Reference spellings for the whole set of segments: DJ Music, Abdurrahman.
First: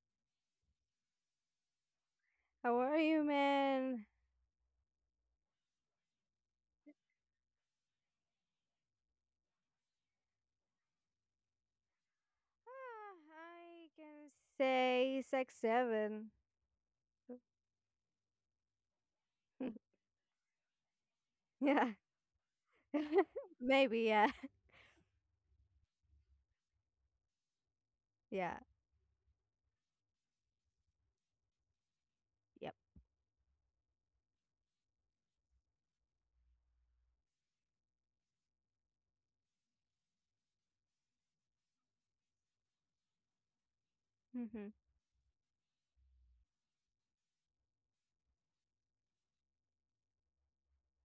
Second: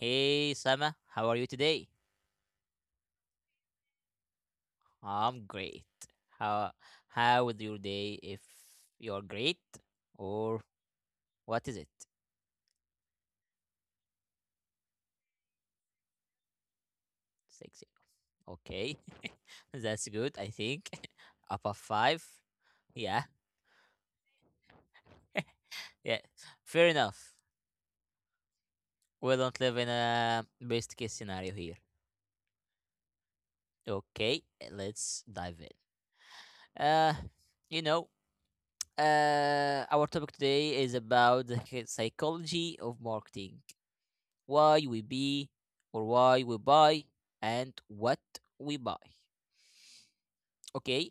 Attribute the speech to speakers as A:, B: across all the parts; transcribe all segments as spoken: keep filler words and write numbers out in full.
A: Hey, Sama, how are you today?
B: How are you, man?
A: I'm great. How how was your day if you're great? Or what is it?
B: Ah, I can say six seven.
A: Six. Okay, that's good, I think. Up of
B: yeah,
A: five. Yeah,
B: maybe. Yeah,
A: yeah, fair enough.
B: yeah,
A: We don't live in a best case scenario here.
B: yep.
A: Okay, let's dive in. Uh, you know, Uh, our topic today is about the hy- psychology of marketing,
B: hmm
A: why we be or why we buy, and what we buy. Okay.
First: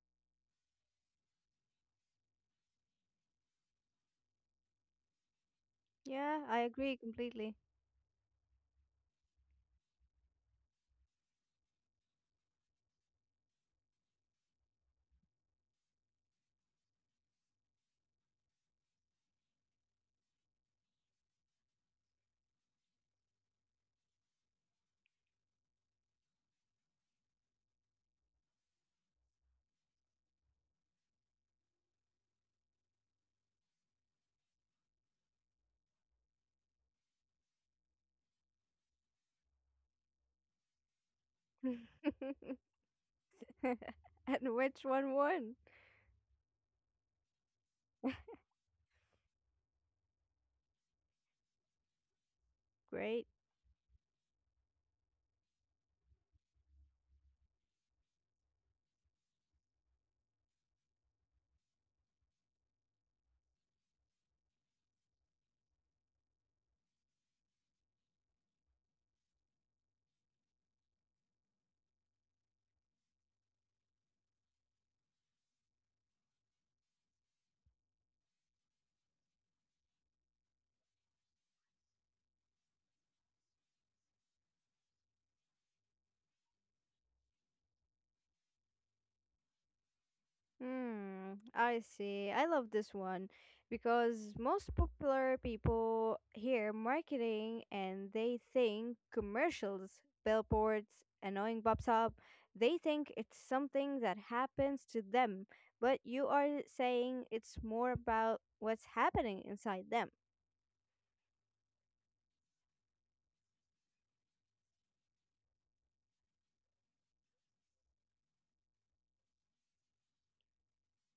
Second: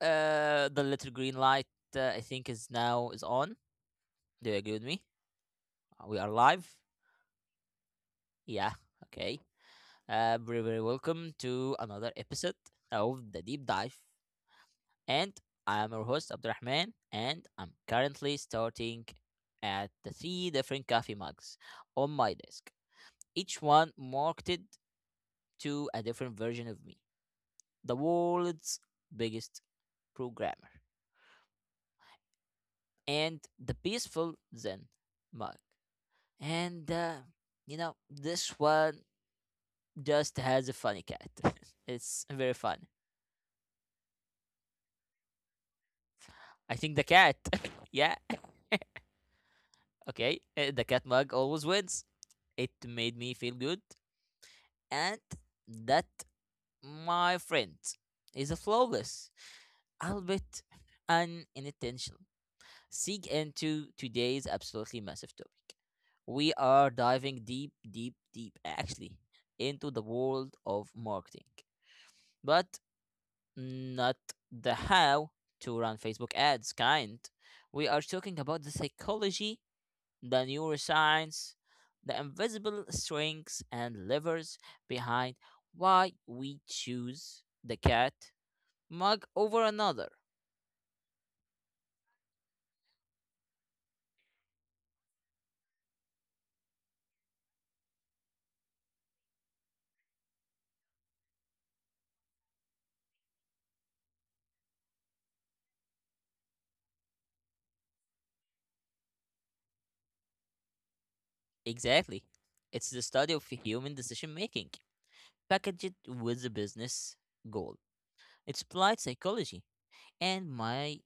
A: Uh, the little green light uh, I think is now is on. Do you agree with me? We are
B: Yeah, I
A: live.
B: agree completely.
A: Yeah. Okay. Uh, very very welcome to another episode of the deep dive, and I am your host Abdurrahman, and I'm currently starting at the three different coffee mugs on my desk. Each one marketed to a different version of me, the world's biggest programmer, and the peaceful Zen mug. And uh, you know, this one just has a funny cat. It's very fun.
B: And which one won?
A: I think the cat. Yeah, okay, uh, the cat mug always wins. It made
B: Great.
A: me feel good, and that, my friend, is a flawless, albeit unintentional seek into today's absolutely massive topic. We are diving deep, deep, deep, actually, into the world of marketing, but not the how to run Facebook ads kind. We are talking about the psychology, the neuroscience, the invisible strengths and levers behind why we choose the cat mug over another.
B: Hmm, I see. I love this one because most popular people hear marketing and they think commercials, billboards, annoying pops up. They think it's something that happens to them, but you are saying it's more about what's happening inside them.
A: Exactly. It's the study of human decision making. Package it with a business goal. It's applied psychology. And my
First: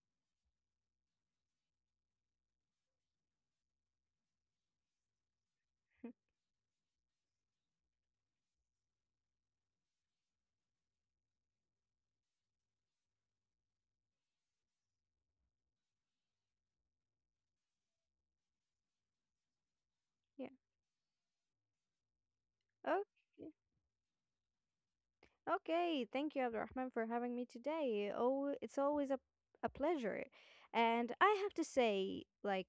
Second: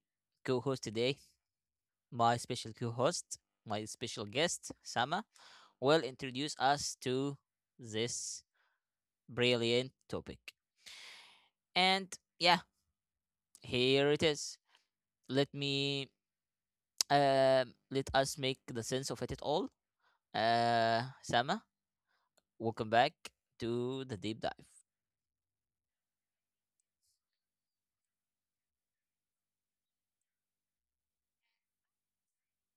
A: co host today, my special co host, my special guest, Sama, will introduce us to this brilliant topic. And yeah, here it is. Let me, um, Let us make the sense of it at all.
B: Yeah.
A: Uh, Sama, welcome back
B: Okay.
A: to the deep dive.
B: Okay. Thank you, Abdurrahman, for having me today. Oh, it's always a a pleasure. And I have to say, like,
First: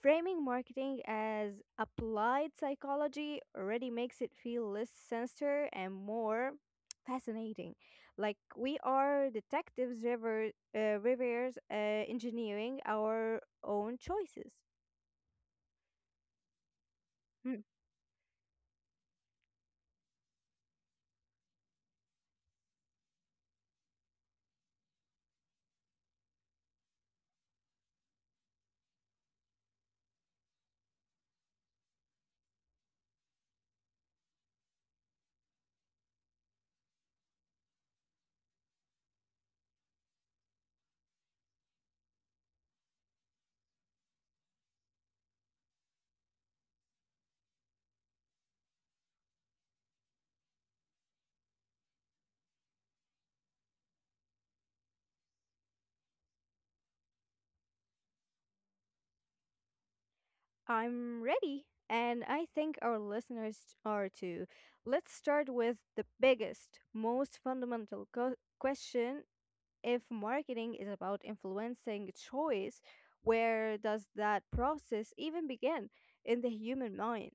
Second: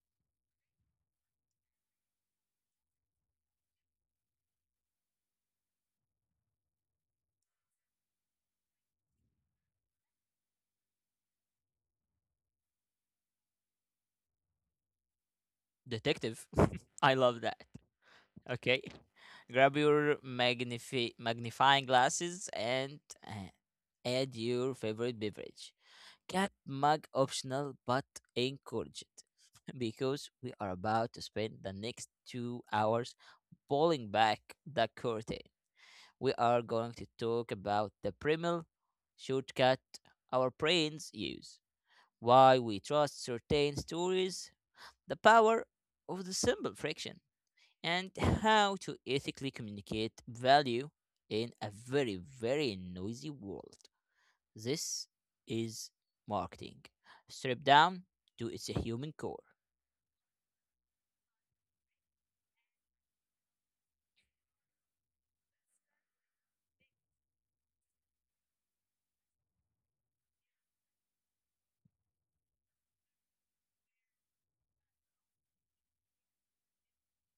B: framing marketing as applied psychology already makes it feel less sinister and more fascinating. Like we are detectives rever- uh, reviewers uh, engineering our own choices.
A: Detective, I love that.
B: Hmm,
A: Okay. Grab your magnifi- magnifying glasses and uh, add your favorite beverage. Cat mug optional but encouraged because we are about to spend the next two hours pulling back the curtain. We are going to talk about the primal shortcut our brains use, why we trust certain stories, the power of the simple friction, and how to ethically communicate value in a very, very noisy world. This is marketing, stripped down to its human core.
B: I'm ready, and I think our listeners are too. Let's start with the biggest, most fundamental co- question: if marketing is about influencing choice, where does that process even begin in the human mind?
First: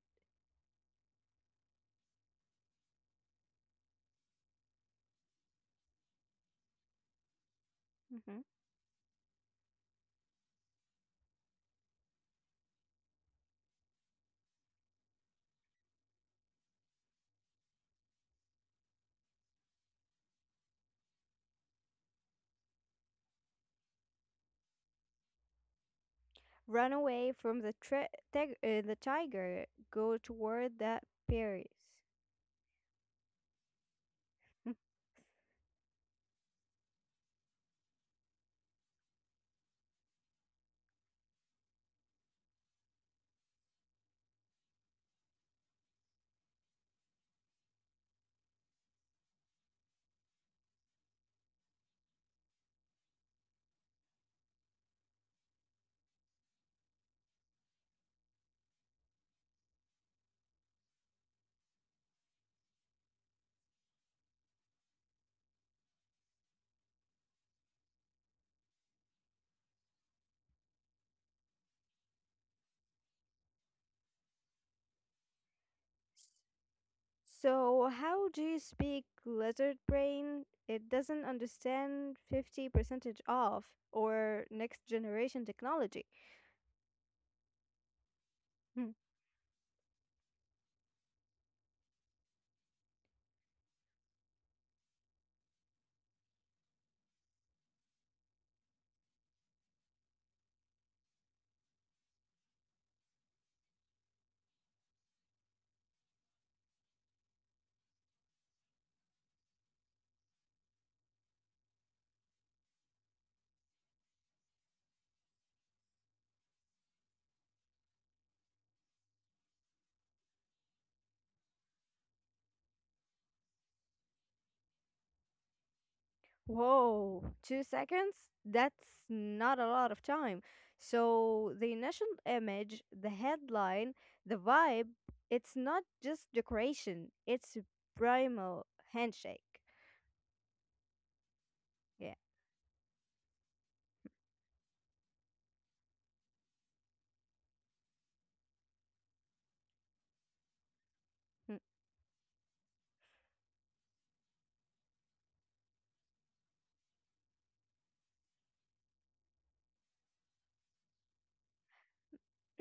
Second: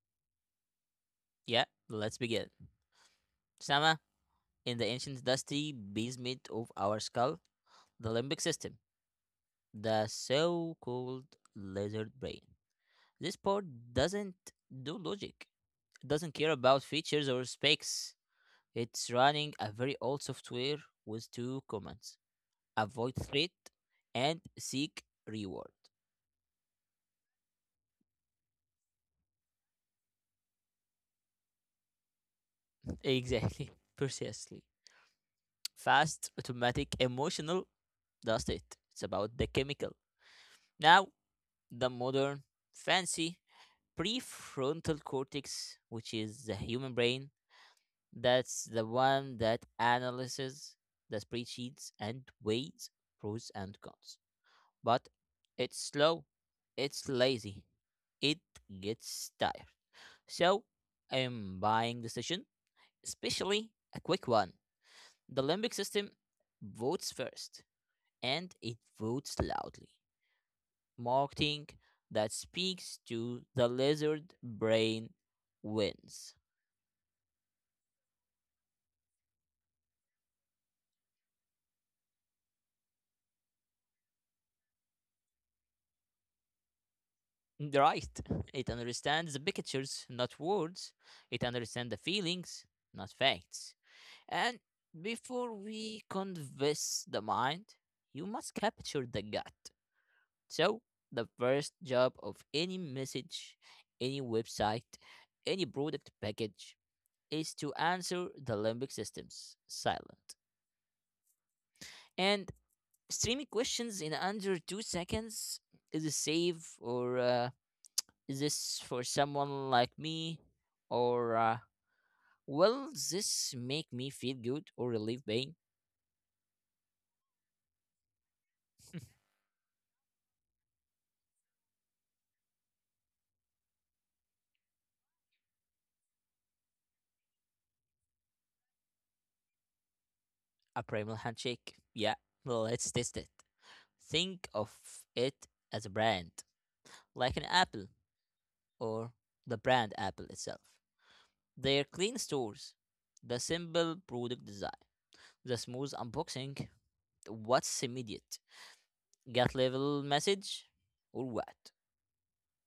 A: Yeah, let's begin. Sama, in the ancient dusty basement of our skull, the limbic
B: Mhm.
A: system, the so called lizard brain. This part doesn't do logic, it doesn't care about features or specs. It's running a very old software with two commands: avoid threat, and seek reward.
B: Run away from the, tri- tig- uh, the tiger, go toward the Paris.
A: Exactly. Precisely. Fast, automatic, emotional, that's it. It's about the chemical. Now, the modern, fancy prefrontal cortex, which is the human brain, that's the one that analyzes the spreadsheets and weighs pros and cons. But it's slow, it's lazy, it gets tired. So, I'm buying the session especially a quick one. The limbic system votes first and it votes loudly, marketing that speaks to the lizard brain wins.
B: So, how do you speak lizard brain? It doesn't understand fifty percentage off or next generation technology.
A: Right. It understands the pictures, not words. It understands the feelings, not facts. And before we convince the mind, you must capture the gut. So, the first job of any message, any website, any product package is to answer the limbic system's silent. And streaming questions in under two seconds is a save, or uh, is this for someone like me? Or uh, will this make me feel good or relieve pain?
B: Whoa, two seconds? That's not a lot of time. So, the initial image, the headline, the vibe, it's not just decoration, it's a primal handshake.
A: A primal handshake. Yeah, well, let's test it. Think of it as a brand, like an apple. Or the brand Apple itself.
B: Yeah.
A: Their clean stores, the simple product design, the smooth unboxing, what's immediate? Get level message or what?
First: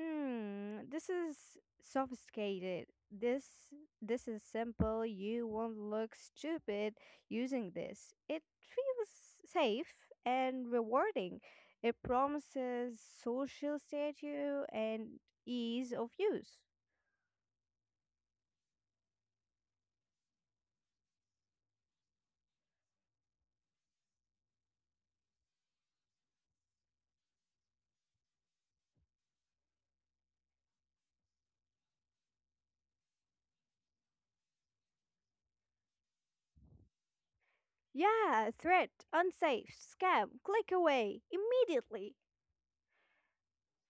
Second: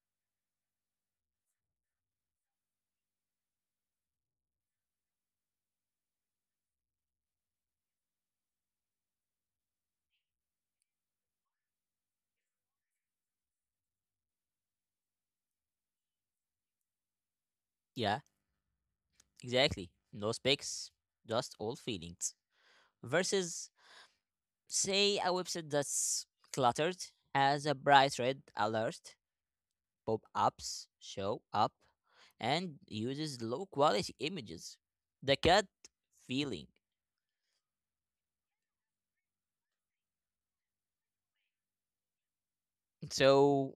B: Mm, this is sophisticated. This this is simple. You won't look stupid using this. It feels safe and rewarding. It promises social status and ease of use.
A: Yeah, exactly. No specs, just all feelings. Versus, say, a website that's cluttered, has a bright red alert, pop ups show up, and uses low quality images. The cat feeling.
B: Yeah, threat, unsafe, scam, click away immediately.
A: So,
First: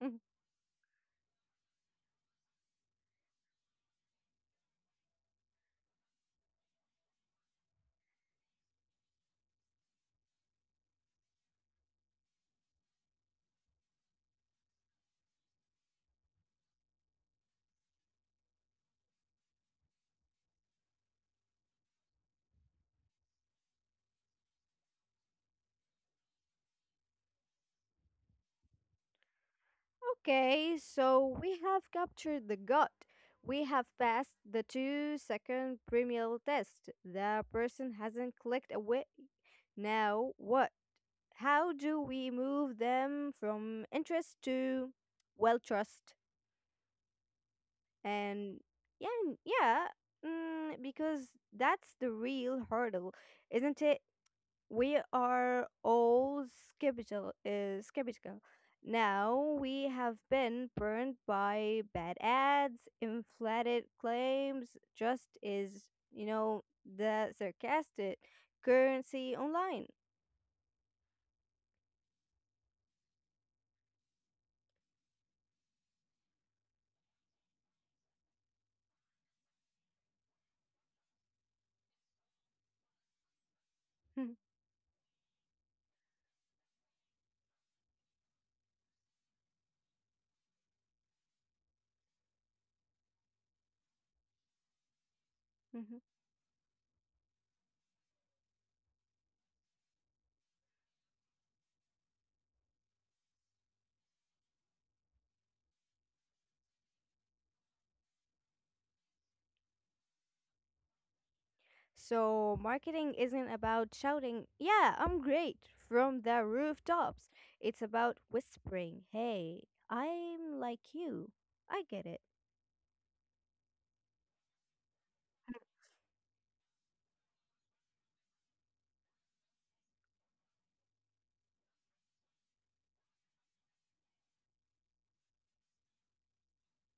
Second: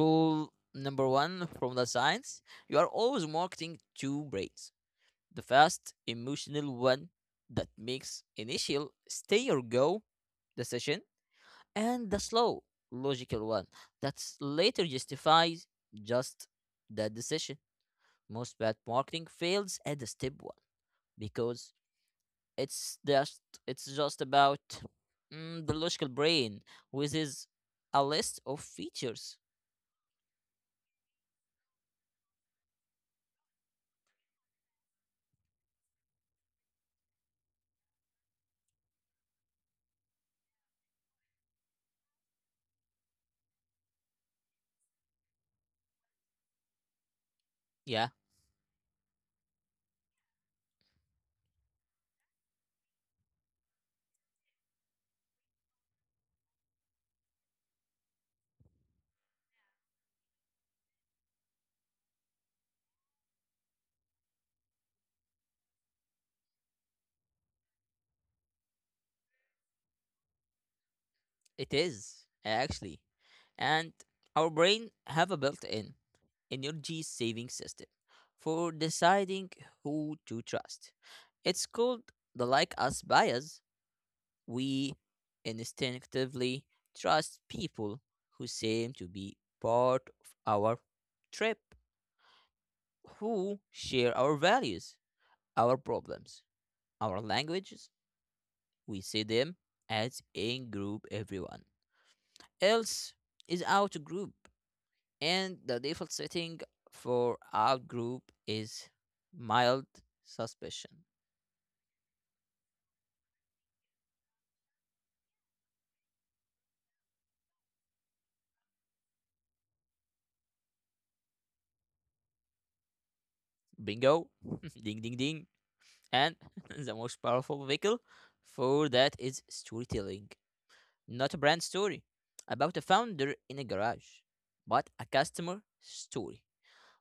A: number one from the science: you are always marketing two brains. The fast, emotional one that makes initial stay or go decision, and the slow, logical one that later justifies just that decision. Most bad marketing fails at the step one because it's just it's just about mm, the logical brain with his a list of features.
B: Okay, so we have captured the gut. We have passed the two second premial test. The person hasn't clicked away. Now, what? How do we move them from interest to, well, trust?
A: Yeah,
B: And yeah, and- yeah, mm, because that's the real hurdle, isn't it? We are all skeptical, uh, skeptical. Now we have been burned by bad ads, inflated claims, just is, you know, the sarcastic currency online.
A: it is actually, and our brain have a built-in energy saving system for deciding who to trust. It's called the like us bias. We instinctively trust people who seem to be part of our trip, who share our values, our problems, our languages. We see them as in group, everyone else is out of group, and the default setting for alt group is mild suspicion.
B: So marketing isn't about shouting, "Yeah, I'm great" from the rooftops. It's about whispering, "Hey, I'm like you. I get it."
A: Bingo, ding ding ding. And the most powerful vehicle for that is storytelling. Not a brand story about a founder in a garage, but a customer story.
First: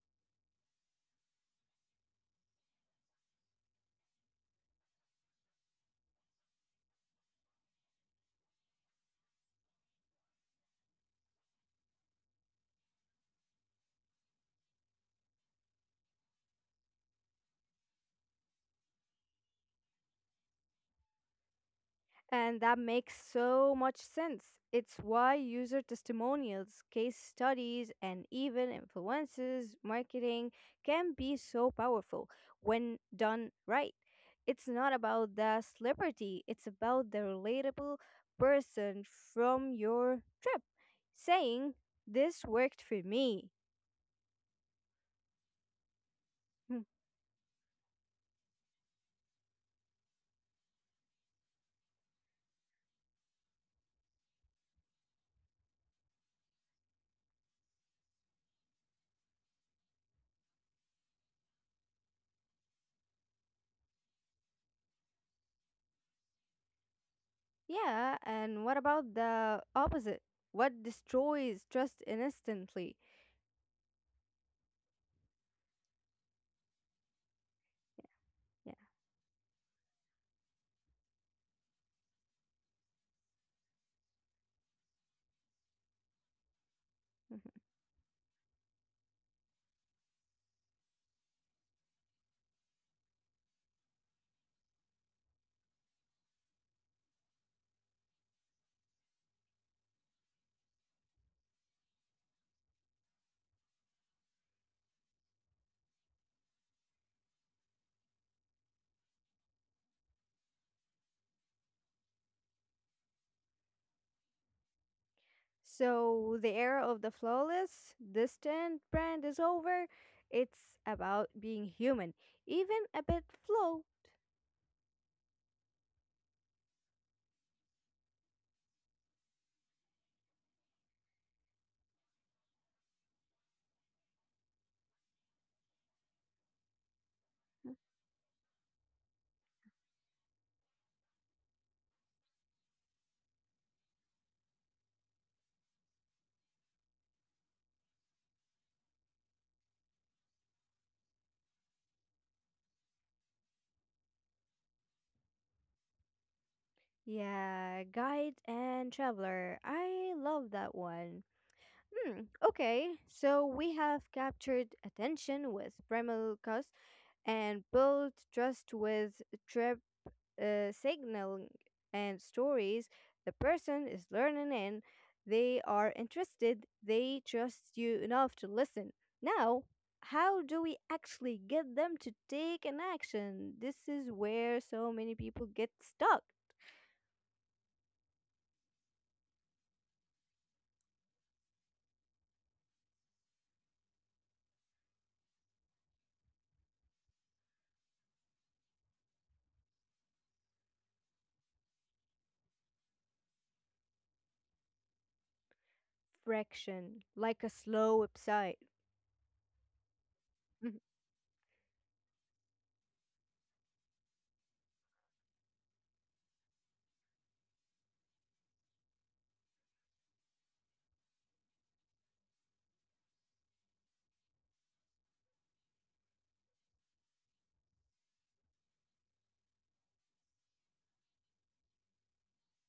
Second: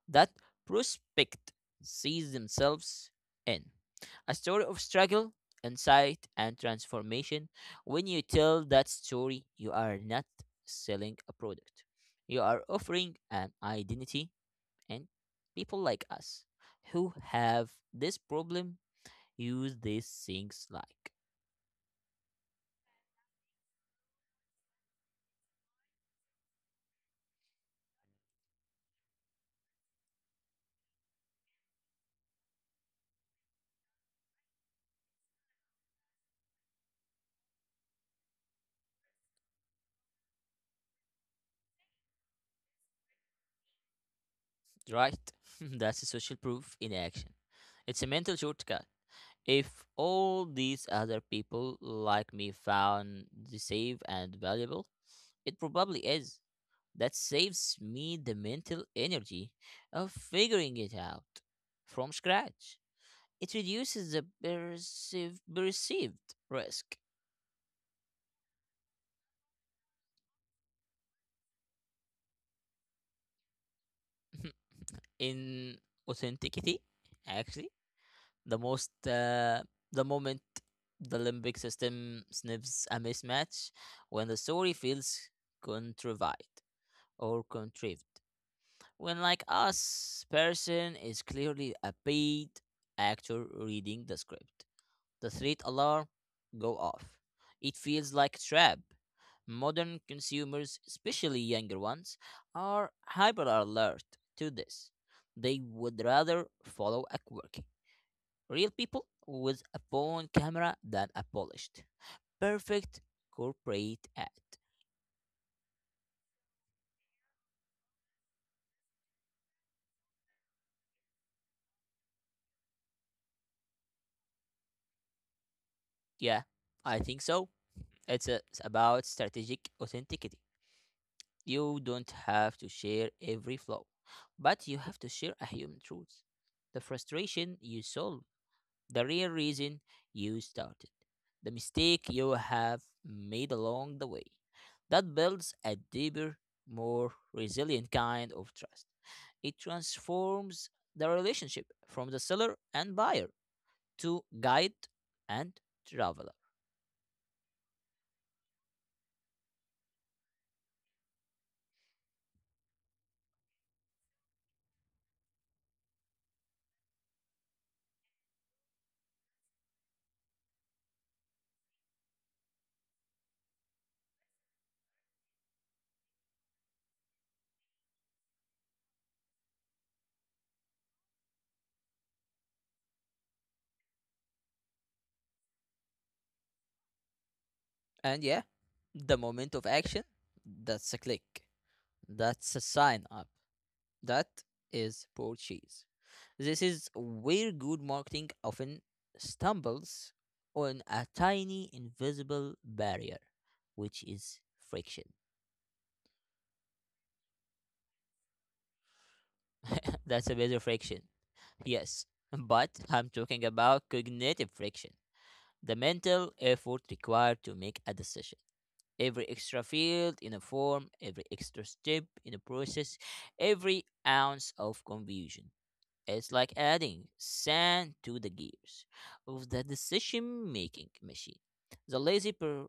A: That prospect sees themselves in. A story of struggle, insight, and transformation. When you tell that story, you are not selling a product, you are offering an identity, and people like us who have this problem use these things like.
B: And that makes so much sense. It's why user testimonials, case studies, and even influences marketing can be so powerful when done right. It's not about the celebrity, it's about the relatable person from your trip saying, "This worked for me."
A: Right? That's a social proof
B: Hmm.
A: in action. It's a mental shortcut. If all these other people like me found the save and valuable, it probably is. That saves me the mental energy of figuring it out from scratch. It reduces the perceive, perceived risk.
B: Yeah, and what about the opposite? What destroys trust instantly? Yeah.
A: In authenticity. Actually, the most uh, the moment the limbic system sniffs a mismatch when the story feels contrived or
B: Mhm.
A: contrived. When, like us, person is clearly a paid actor reading the script. The threat alarm go off. It feels like a trap. Modern consumers, especially younger ones, are hyper alert to this. They would rather follow a quirky, real people with a phone camera than a polished, perfect corporate ad.
B: So, the era of the flawless, distant brand is over. It's about being human, even a bit flow.
A: Yeah, I think so. It's, a, it's about strategic authenticity. You don't have to share every flaw, but you have to share a human truth. The frustration you solve, the real reason you started, the mistake you have made along the way. That builds a deeper, more resilient kind of trust. It transforms the relationship from the seller and buyer to guide and traveler.
B: Yeah, guide and traveler. I love that one. Hmm. Okay, so we have captured attention with Bremelkos and built trust with uh, signaling and stories the person is learning in. They are interested, they trust you enough to listen. Now, how do we actually get them to take an action? This is where so many people get stuck.
A: And yeah, the moment of action, that's a click, that's a sign up. That is purchase. This is where good marketing often stumbles on a tiny invisible barrier, which is friction.
B: Fraction, like a slow website.
A: That's a bit of friction. Yes, but I'm talking about cognitive friction, the mental effort required to make a decision. Every extra field in a form, every extra step in a process, every ounce of confusion. It's like adding sand to the gears of the decision making machine. The lazy per-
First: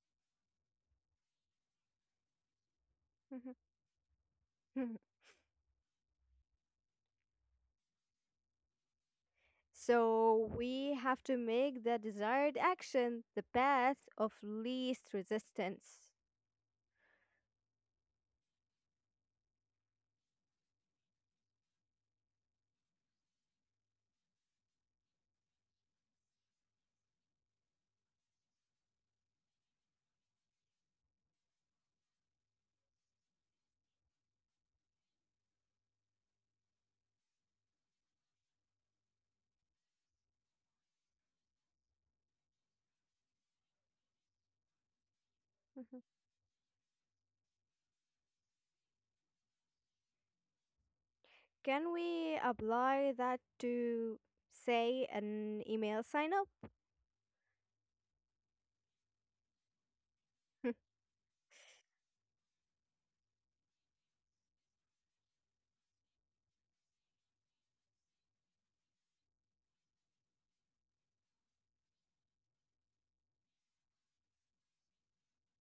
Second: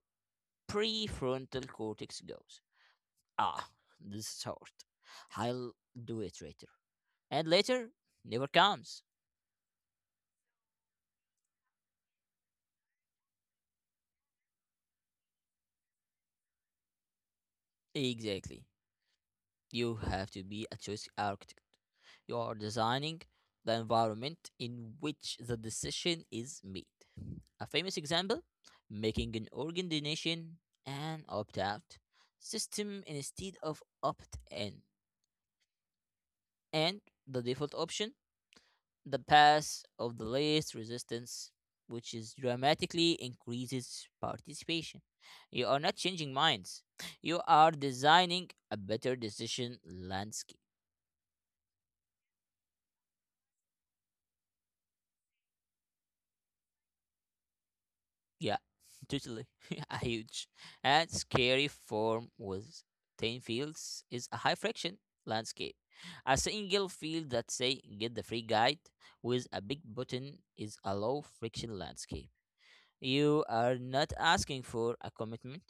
A: prefrontal cortex goes,
B: Mhm.
A: ah, this is hard. I'll do it later. And later never comes.
B: So we have to make the desired action the path of least resistance.
A: Exactly. You have to be a choice architect. You are designing the environment in which the decision is made. A famous example: making an organ donation an opt out system instead of opt in. And the default option, the pass of the least resistance, which is dramatically increases participation. You are not
B: Mhm.
A: changing minds, you are designing a better decision landscape.
B: Can we apply that to, say, an email sign up?
A: Yeah, totally. A huge and scary form with ten fields is a high friction landscape. A single field that say get the free guide with a big button is a low friction landscape. You are not asking for a commitment,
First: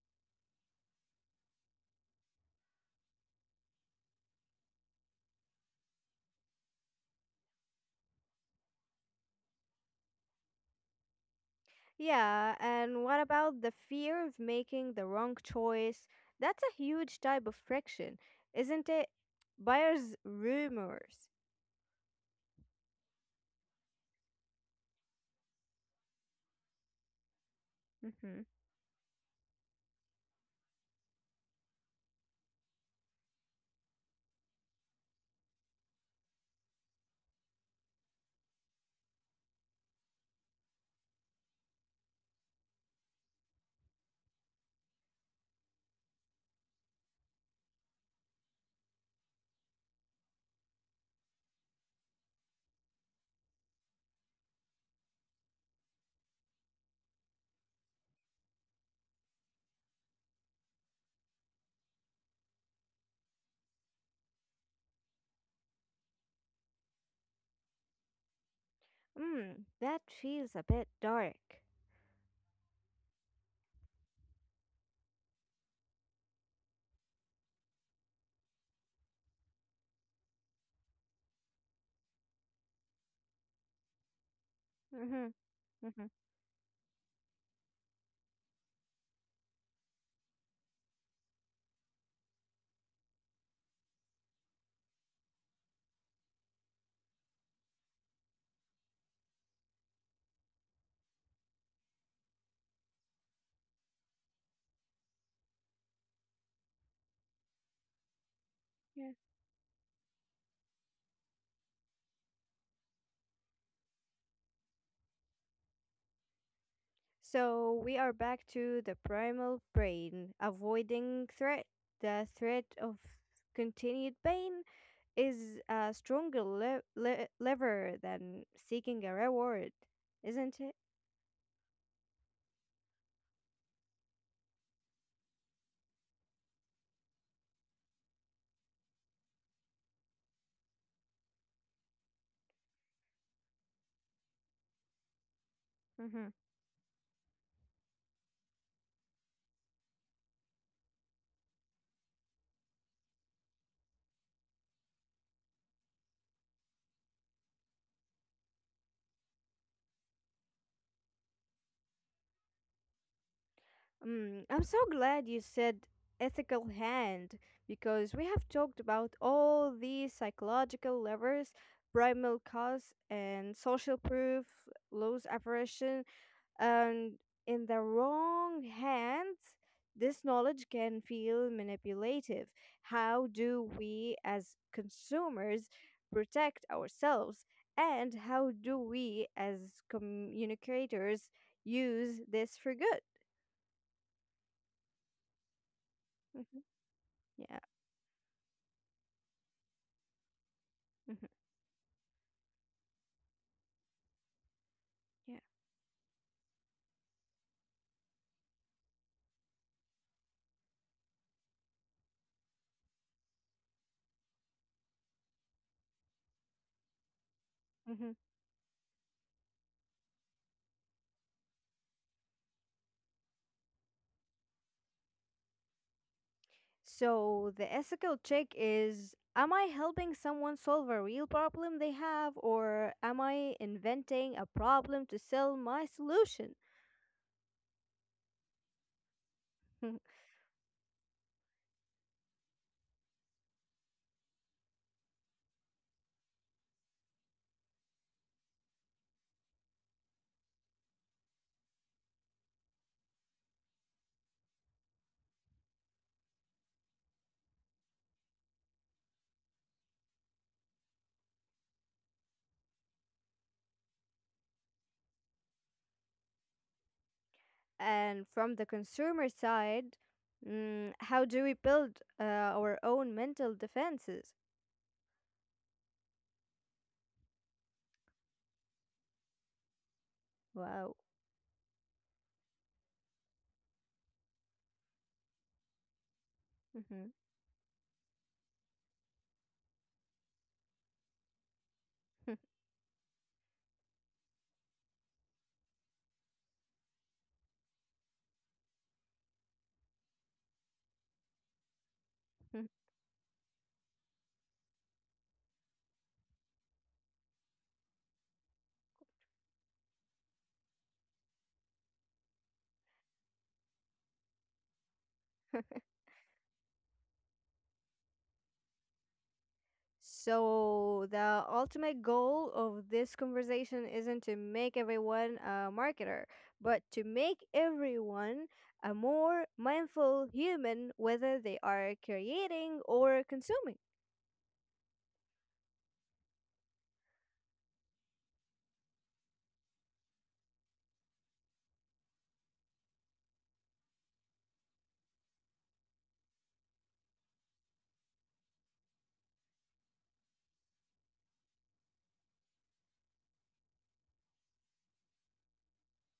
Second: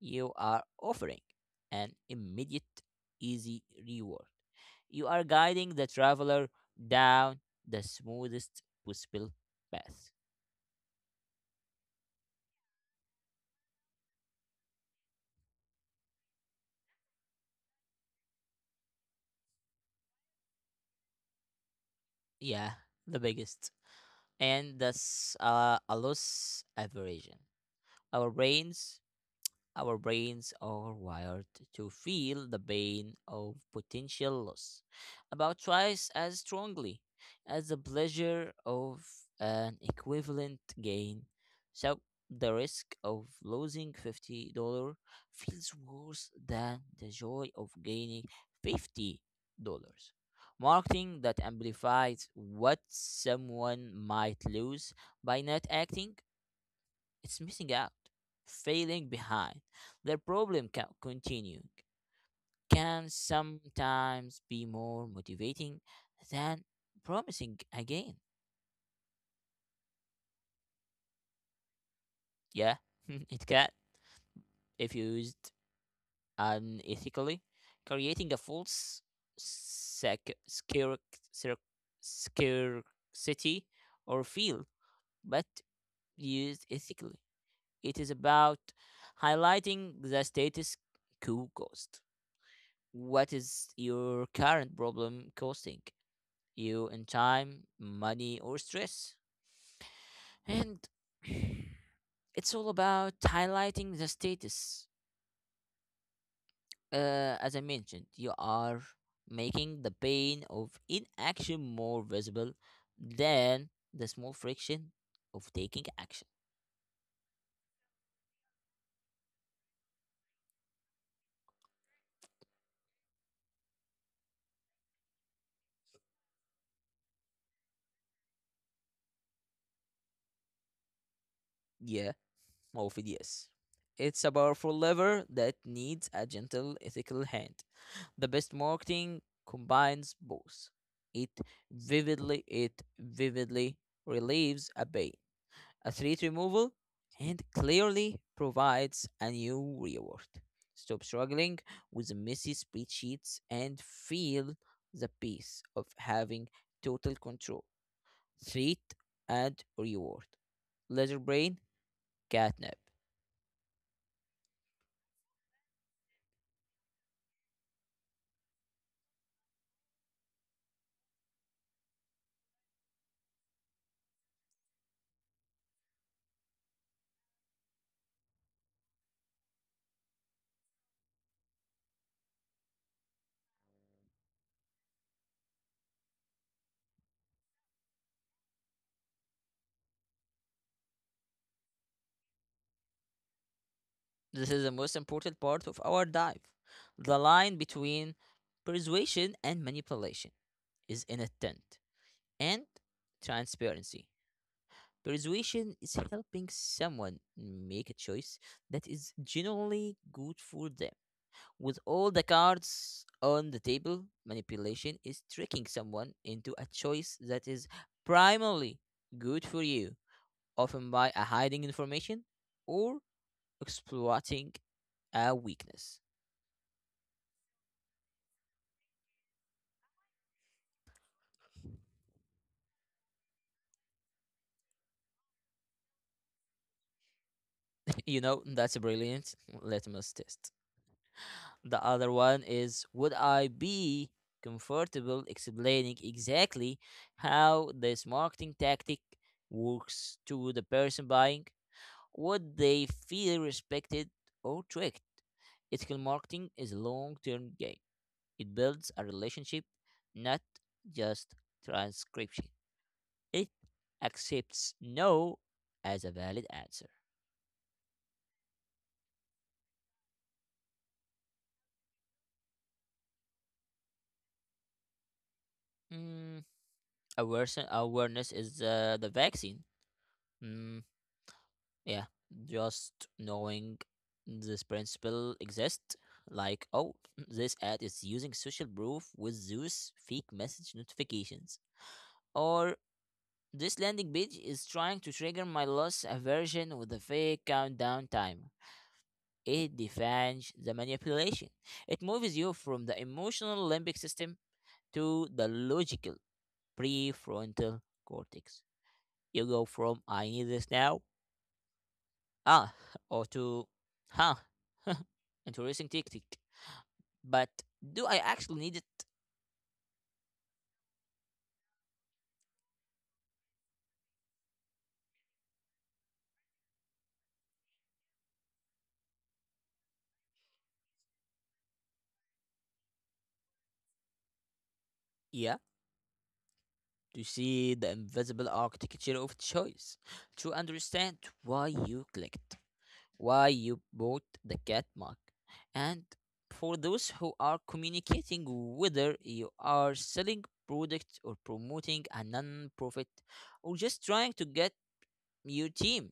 A: you are offering an immediate easy reward. You are guiding the traveler down the smoothest possible path.
B: Yeah, and what about the fear of making the wrong choice? That's a huge type of friction, isn't it? Buyer's rumors.
A: Yeah, the biggest. And the s- uh, allos aversion. Our
B: Mm-hmm.
A: brains our brains are wired to feel the pain of potential loss about twice as strongly as the pleasure of an equivalent gain. So the risk of losing fifty dollars feels worse than the joy of gaining fifty dollars. Marketing that amplifies what someone might lose by not acting it's missing out, failing behind. Their problem ca- continuing can sometimes be more motivating than promising again.
B: Mm, that feels a bit dark.
A: Yeah, it can if used unethically, creating a false sec- scare, scare, scarcity or feel,
B: Mm-hmm,
A: but
B: mm-hmm.
A: used ethically. It is about highlighting the status quo cost: what is your current problem costing you in time, money, or stress? And it's all about highlighting the status. Uh, as I mentioned, you are
B: Yeah.
A: making the pain of inaction more visible than the small friction of taking action.
B: So we are back to the primal brain, avoiding threat. The threat of continued pain is a stronger le- le- lever than seeking a reward, isn't it?
A: Yeah, Morphidius. It's a powerful lever that needs a gentle ethical hand. The best marketing combines both. It vividly it vividly relieves a pain, a
B: Mm-hmm.
A: threat removal, and clearly provides a new reward. Stop struggling with messy spreadsheets and feel the peace of having total control. Threat and reward. Leisure brain catnap.
B: Mm, I'm so glad you said ethical hand, because we have talked about all these psychological levers, primal cause and social proof, loss aversion, and in the wrong hands, this knowledge can feel manipulative. How do we, as consumers, protect ourselves? And how do we, as communicators, use this for good?
A: This is the most important part of our dive.
B: Mhm.
A: The
B: Yeah.
A: line between persuasion and manipulation. Is in
B: Mhm,
A: a tent, and transparency.
B: yeah.
A: Persuasion is helping someone make a choice that is genuinely good for them. With all the cards on the table, manipulation is tricking someone into a choice that is
B: Hmm.
A: primarily good for you, often by uh, hiding information or exploiting a weakness.
B: So the ethical check is: am I helping someone solve a real problem they have, or am I inventing a problem to sell my solution?
A: You know, that's brilliant. Let us test. The other one is would I be comfortable explaining exactly how this marketing tactic works to the person buying? Would they feel respected or tricked? Ethical marketing is a long term game. It builds a relationship, not just transcription. It accepts no as a valid answer.
B: And from the consumer side, mm, how do we build uh, our own mental defenses?
A: Mm, awareness, awareness is uh, the vaccine. Mm.
B: Wow.
A: Yeah, just knowing this principle exists, like, oh,
B: Mhm.
A: this ad is using social proof with Zeus fake message notifications. Or this landing page is trying to trigger my loss aversion with a fake countdown timer. It defines the manipulation. It moves you from the emotional limbic system to the logical prefrontal cortex. You go from I need this now, ah, or to huh, interesting tactic. But do I actually need it?
B: So, the ultimate goal of this conversation isn't to make everyone a marketer, but to make everyone a more mindful human, whether they are creating or consuming.
A: Yeah, to see the invisible architecture of choice, to understand why you clicked, why you bought the cat mug, and for those who are communicating whether you are selling product or promoting a non-profit or just trying to get your team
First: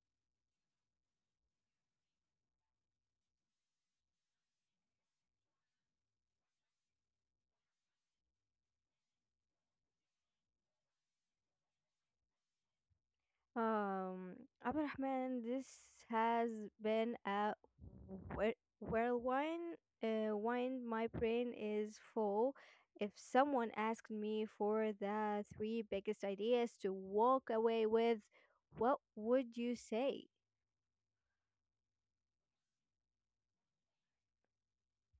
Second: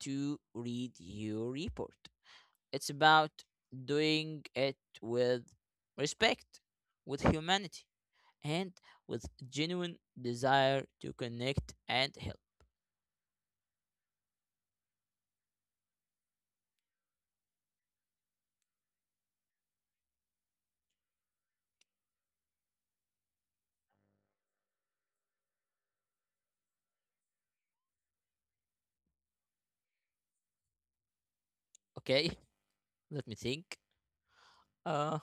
A: to read your report, it's about doing it with respect, with humanity, and with genuine desire to connect and help.
B: Um, Abdurrahman, this has been a whir- whirlwind. Uh, wind. My brain is full. If someone asked me for the three biggest ideas to walk away with, what would you say?
A: Okay, let me think. Uh,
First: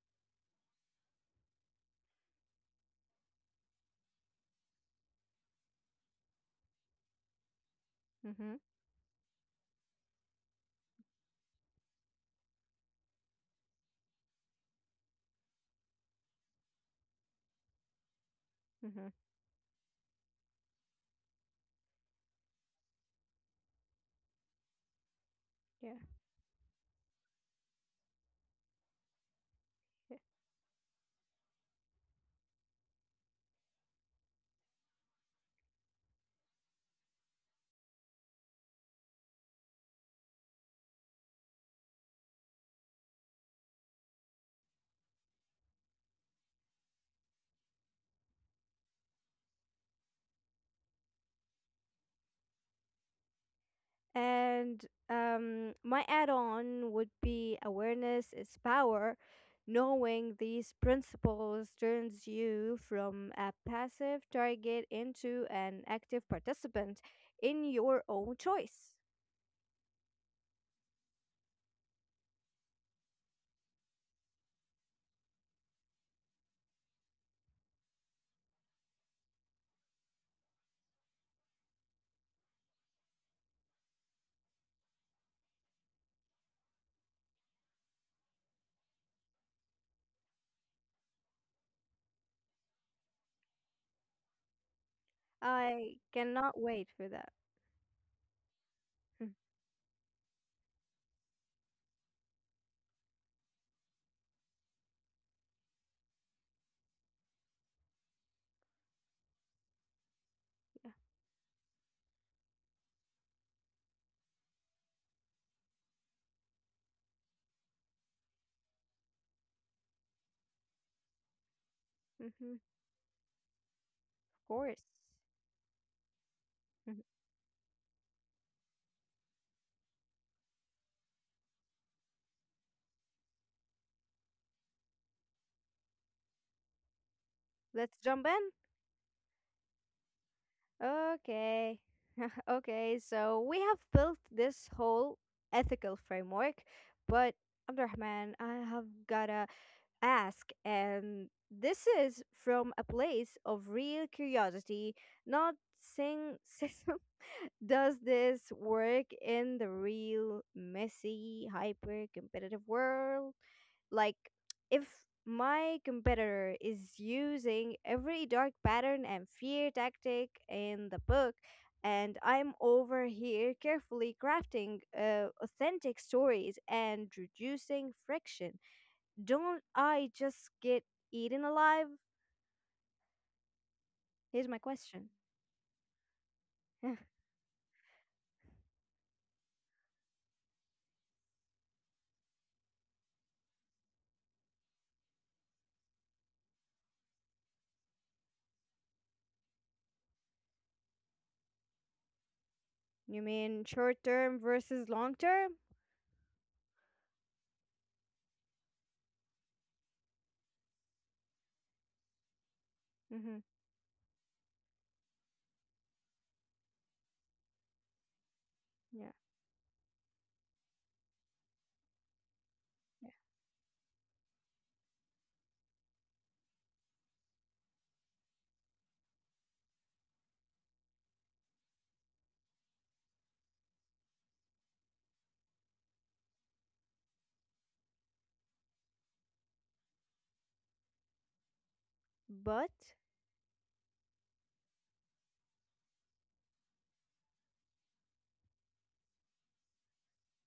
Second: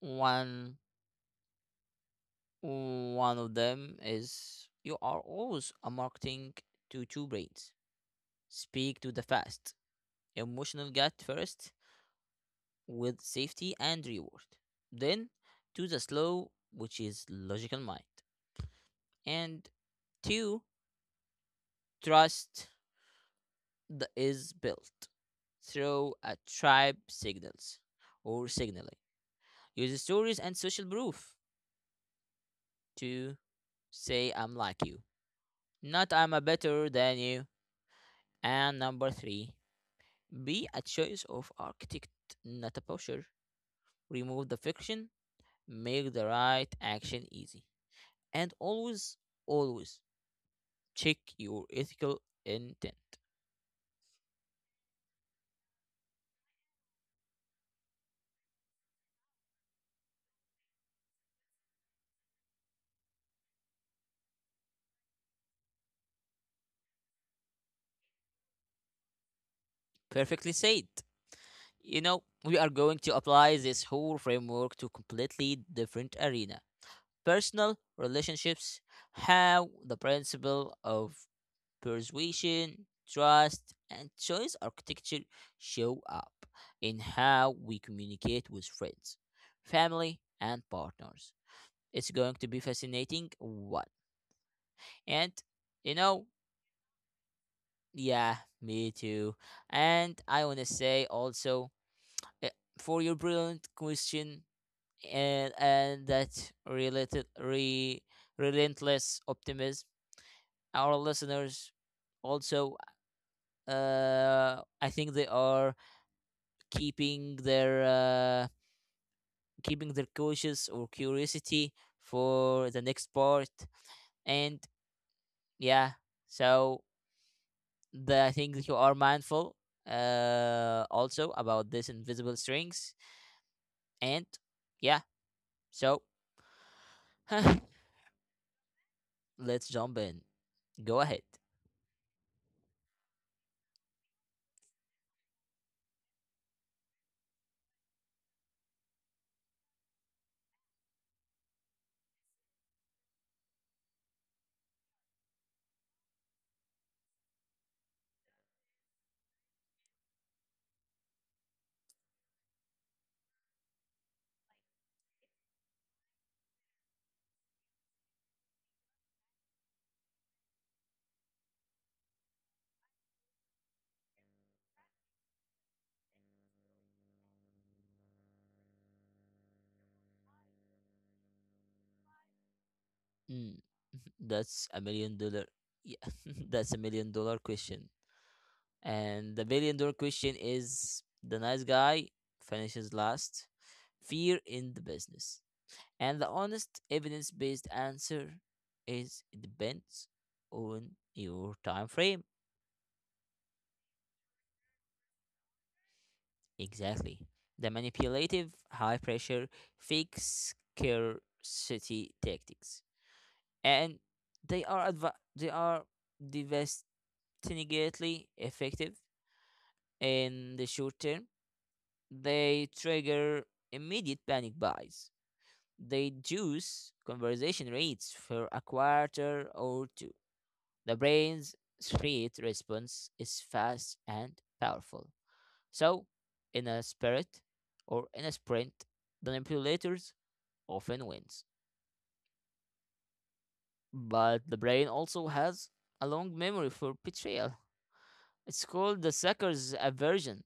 A: one one of them is you are always a marketing to two brains.
B: Mm-hmm.
A: Speak to the fast, emotional gut first, with safety and reward. Then to the slow, which is logical mind.
B: Mm-hmm.
A: And two, trust the is built
B: Yeah.
A: through a tribe signals or signaling. Use stories and social proof to say I'm like you, not I'm a better than you. And number three, be a choice of architect, not a pusher. Remove the fiction, make the right action easy. And always, always check your ethical intent.
B: And um, my add on would be: awareness is power. Knowing these principles turns you from a passive target into an active participant in your own choice.
A: Perfectly said. You know, we are going to apply this whole framework to completely different arena. Personal relationships, how the principle of persuasion, trust, and choice architecture show up in how we communicate with friends, family, and partners. It's going to be fascinating what? And you
B: I
A: know,
B: cannot wait for that.
A: yeah, me
B: Mm,
A: too. And I want to say also, uh, for your brilliant question and and that related re, relentless optimism
B: yeah.
A: our listeners also, uh I think they are keeping their uh keeping their cautious or curiosity
B: Mm-hmm.
A: for the next part. And
B: Course.
A: yeah, so,
B: Mhm.
A: the, I think that you are mindful, uh also about this invisible strings, and yeah, so
B: Let's jump in.
A: let's jump in, go ahead.
B: Okay. Okay, so we have built this whole ethical framework, but Abdurrahman, I have gotta ask, and this is from a place of real curiosity, not saying system. Does this work in the real messy, hyper competitive world? Like, if my competitor is using every dark pattern and fear tactic in the book, and I'm over here carefully crafting uh, authentic stories and reducing friction, don't I just get eaten alive?
A: Mm.
B: Here's my
A: That's a
B: question.
A: million dollar. Yeah, that's a million dollar question. And the billion dollar question is the nice guy finishes last, fear in the business. And the honest evidence based answer is it depends on your time frame.
B: You mean short term versus long term?
A: Exactly. The manipulative, high pressure, fake scarcity tactics.
B: Hmm.
A: And they are adv they are devastatingly effective
B: Yeah.
A: in the short term, they
B: Yeah.
A: trigger immediate panic buys. They juice conversation rates for a quarter or two. The brain's threat response is fast and powerful. So, in a spirit or in a sprint, the manipulators often wins.
B: But.
A: But the brain also has a long memory for betrayal. It's called the sucker's aversion.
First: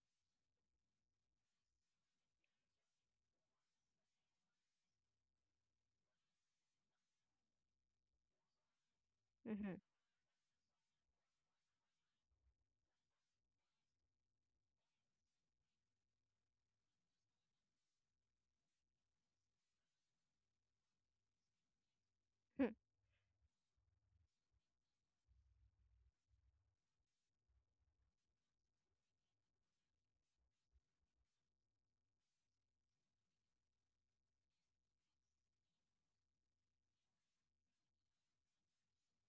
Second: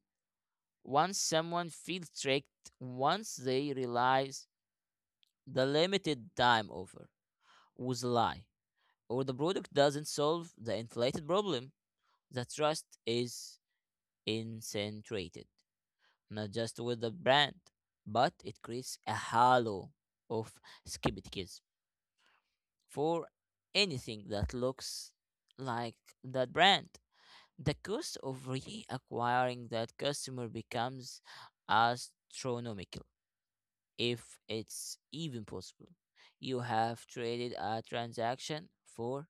A: Once someone feels tricked, once they realize the limited time offer was a lie, or the product
B: Mm-hmm.
A: doesn't solve the inflated problem. The trust is incentrated, not just with the brand, but it creates a halo of skepticism
B: Hmm.
A: for anything that looks like that brand. The cost of reacquiring that customer becomes astronomical, if it's even possible. You have traded a transaction for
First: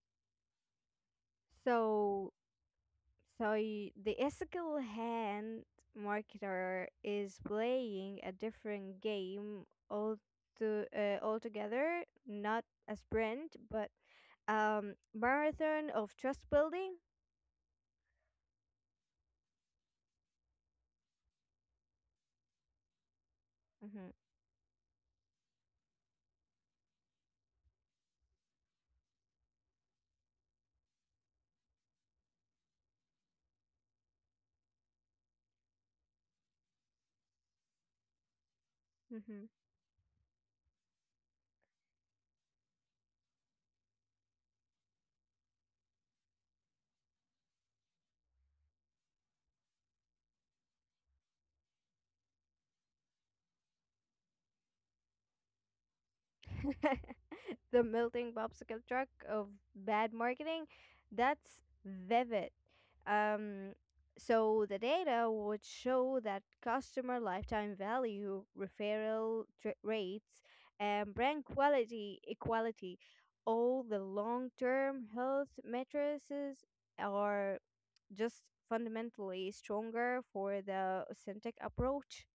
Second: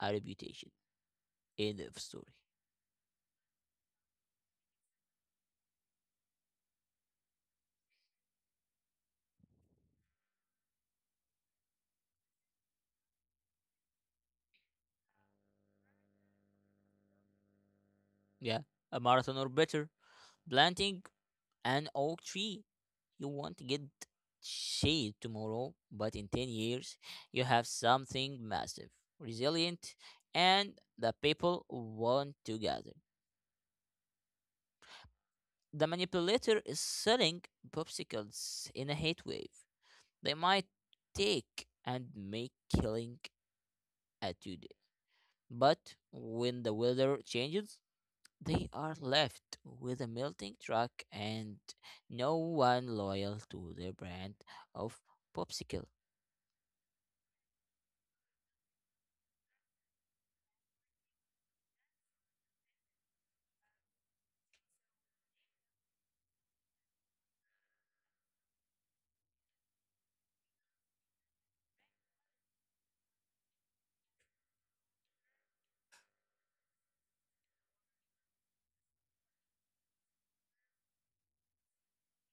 A: a reputation. End of story.
B: So So y- the ethical hand marketer is playing a different game all to, uh, altogether, not a sprint, but um, marathon of trust building.
A: Yeah, a marathon, or better, planting an oak tree. You want to get
B: Mm-hmm.
A: shade tomorrow, but in ten years, you have something massive, resilient, and the people want to gather. The manipulator is selling popsicles in a heat
B: Mm-hmm.
A: wave. They might take and make killing attitude. But when the weather changes, they are left with a melting truck and no one loyal to their brand of popsicle.
B: The melting popsicle truck of bad marketing, that's vivid. Um, so the data would show that customer lifetime value, referral tr- rates, and brand quality, equality, all the long-term health metrics are just fundamentally stronger for the authentic approach.